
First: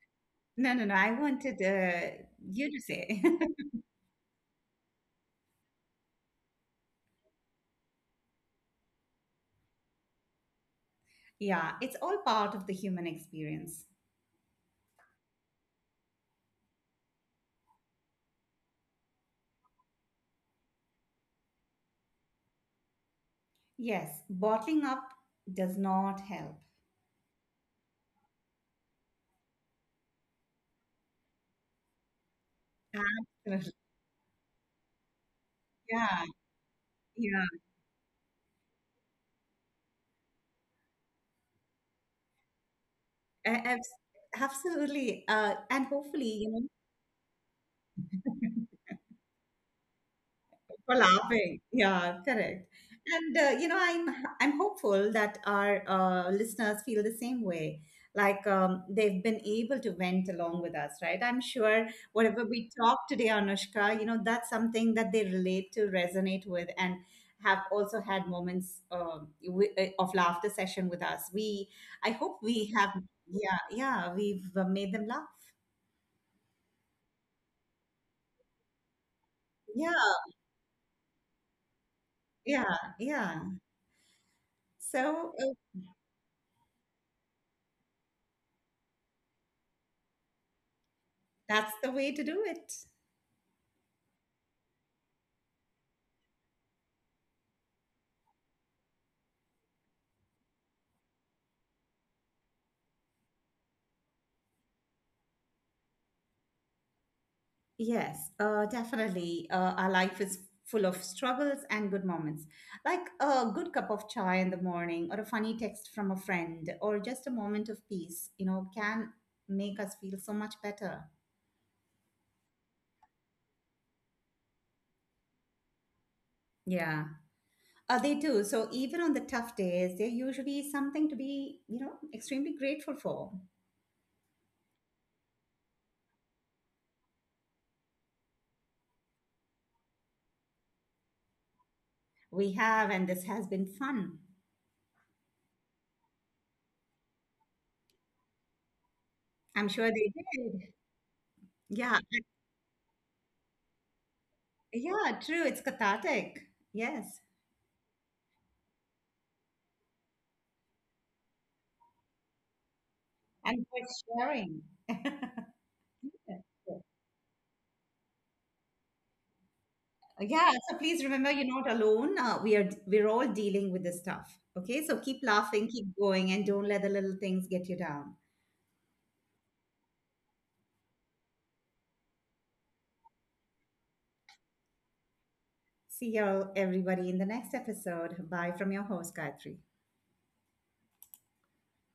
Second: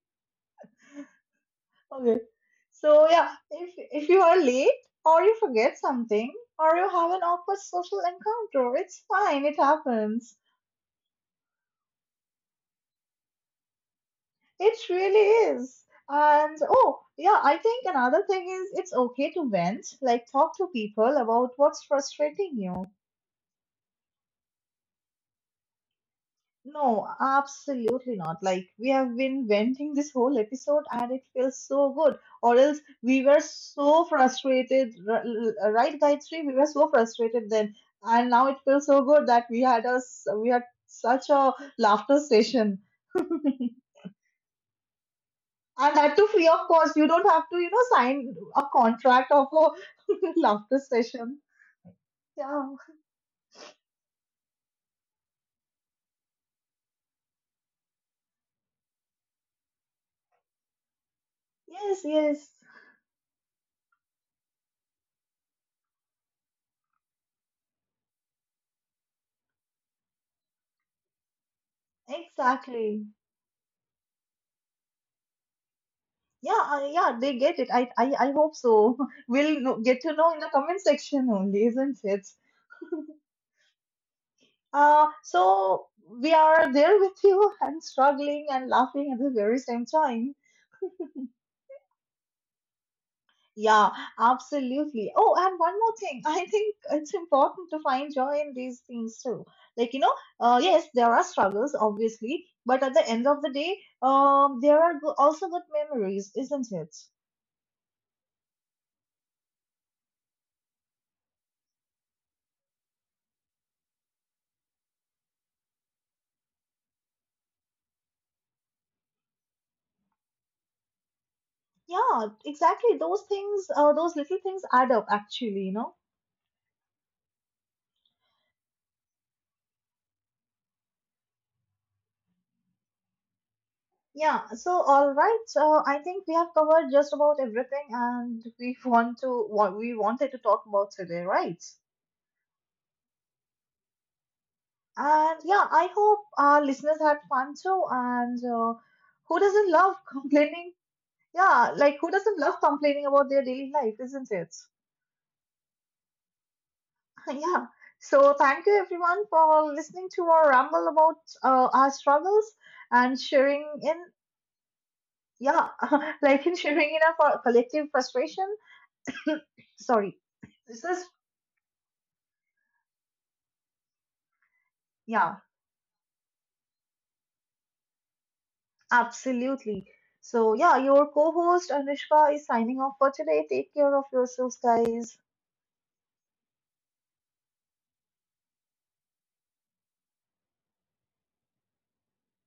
Speaker 1: No, no, no. I wanted uh,
Speaker 2: Okay.
Speaker 1: you to
Speaker 2: So
Speaker 1: say.
Speaker 2: yeah, if if you are late or you forget something or you have an awkward social encounter, it's fine. It happens.
Speaker 1: Yeah, it's all part of the human experience.
Speaker 2: It really is. And oh, yeah, I think another thing is it's okay to vent, like talk to people about what's frustrating you.
Speaker 1: Yes, bottling up does not help.
Speaker 2: No, absolutely not. Like, we have been venting this whole episode and it feels so good. Or else we were
Speaker 1: Absolutely.
Speaker 2: so frustrated, r- l- right,
Speaker 1: Yeah,
Speaker 2: Gayatri? We were so
Speaker 1: yeah,
Speaker 2: frustrated then. And now it feels so good that we had us, we had such a laughter session.
Speaker 1: a- abs- absolutely. Uh, and
Speaker 2: And that too
Speaker 1: hopefully,
Speaker 2: free
Speaker 1: you
Speaker 2: of
Speaker 1: know,
Speaker 2: cost. You don't have to, you know, sign a contract of a laughter
Speaker 1: for
Speaker 2: session.
Speaker 1: laughing. Yeah,
Speaker 2: Yeah.
Speaker 1: correct. And uh, you know, I'm I'm hopeful that our uh, listeners feel the same way. Like um, they've been able to vent along with us, right? I'm sure
Speaker 2: Yes,
Speaker 1: whatever
Speaker 2: yes.
Speaker 1: we talk today, Anushka, you know, that's something that they relate to, resonate with, and have also had moments um, wi- uh, of laughter session with us. We, I hope we have,
Speaker 2: Exactly.
Speaker 1: yeah, yeah, we've uh, made them laugh.
Speaker 2: Yeah, uh, yeah, they get it. I, I, I hope so. We'll know-
Speaker 1: Yeah,
Speaker 2: get to know in the comment section only, isn't it?
Speaker 1: yeah, yeah.
Speaker 2: Uh,
Speaker 1: So uh,
Speaker 2: so we are there with you and struggling and laughing at the very same time.
Speaker 1: that's the way to do it.
Speaker 2: Yeah, absolutely. Oh, and one more thing. I think it's important to find joy in these things too. Like, you know, uh, yes, there are struggles, obviously, but at the end of the day, um, there are go- also good memories, isn't it?
Speaker 1: Yes, uh, definitely. Uh, our life is full of struggles and good moments, like a good cup of chai in the morning, or a funny text from a friend, or just a moment of peace, you know, can make us feel so much better.
Speaker 2: Yeah, exactly. Those things, uh, those little things add up, actually, you know.
Speaker 1: Yeah, uh, they do. So even on the tough days, they're usually something to be, you know, extremely grateful for.
Speaker 2: Yeah, so all right. Uh, I think we have covered just about everything, and we want to what we wanted to talk about today, right?
Speaker 1: We have, and this has been fun.
Speaker 2: And yeah, I hope our listeners had fun too. And uh, who
Speaker 1: I'm
Speaker 2: doesn't
Speaker 1: sure
Speaker 2: love
Speaker 1: they did.
Speaker 2: complaining? Yeah, like
Speaker 1: Yeah,
Speaker 2: who doesn't love complaining about their daily life, isn't it?
Speaker 1: yeah, true. It's cathartic. Yes,
Speaker 2: Yeah. So thank you everyone for listening to our ramble about uh, our struggles and
Speaker 1: and
Speaker 2: sharing
Speaker 1: for
Speaker 2: in,
Speaker 1: sharing.
Speaker 2: yeah, like in sharing in our collective frustration. Sorry,
Speaker 1: Yeah, so
Speaker 2: this
Speaker 1: please
Speaker 2: is,
Speaker 1: remember you're not alone. Uh, we are we're all dealing with this stuff. Okay, so keep
Speaker 2: yeah,
Speaker 1: laughing, keep going, and don't let the little things get you down.
Speaker 2: absolutely. So yeah, your co-host Anushka is signing off for today. Take care of yourselves, guys.
Speaker 1: See you all, everybody, in the next episode. Bye from your host, Gayatri.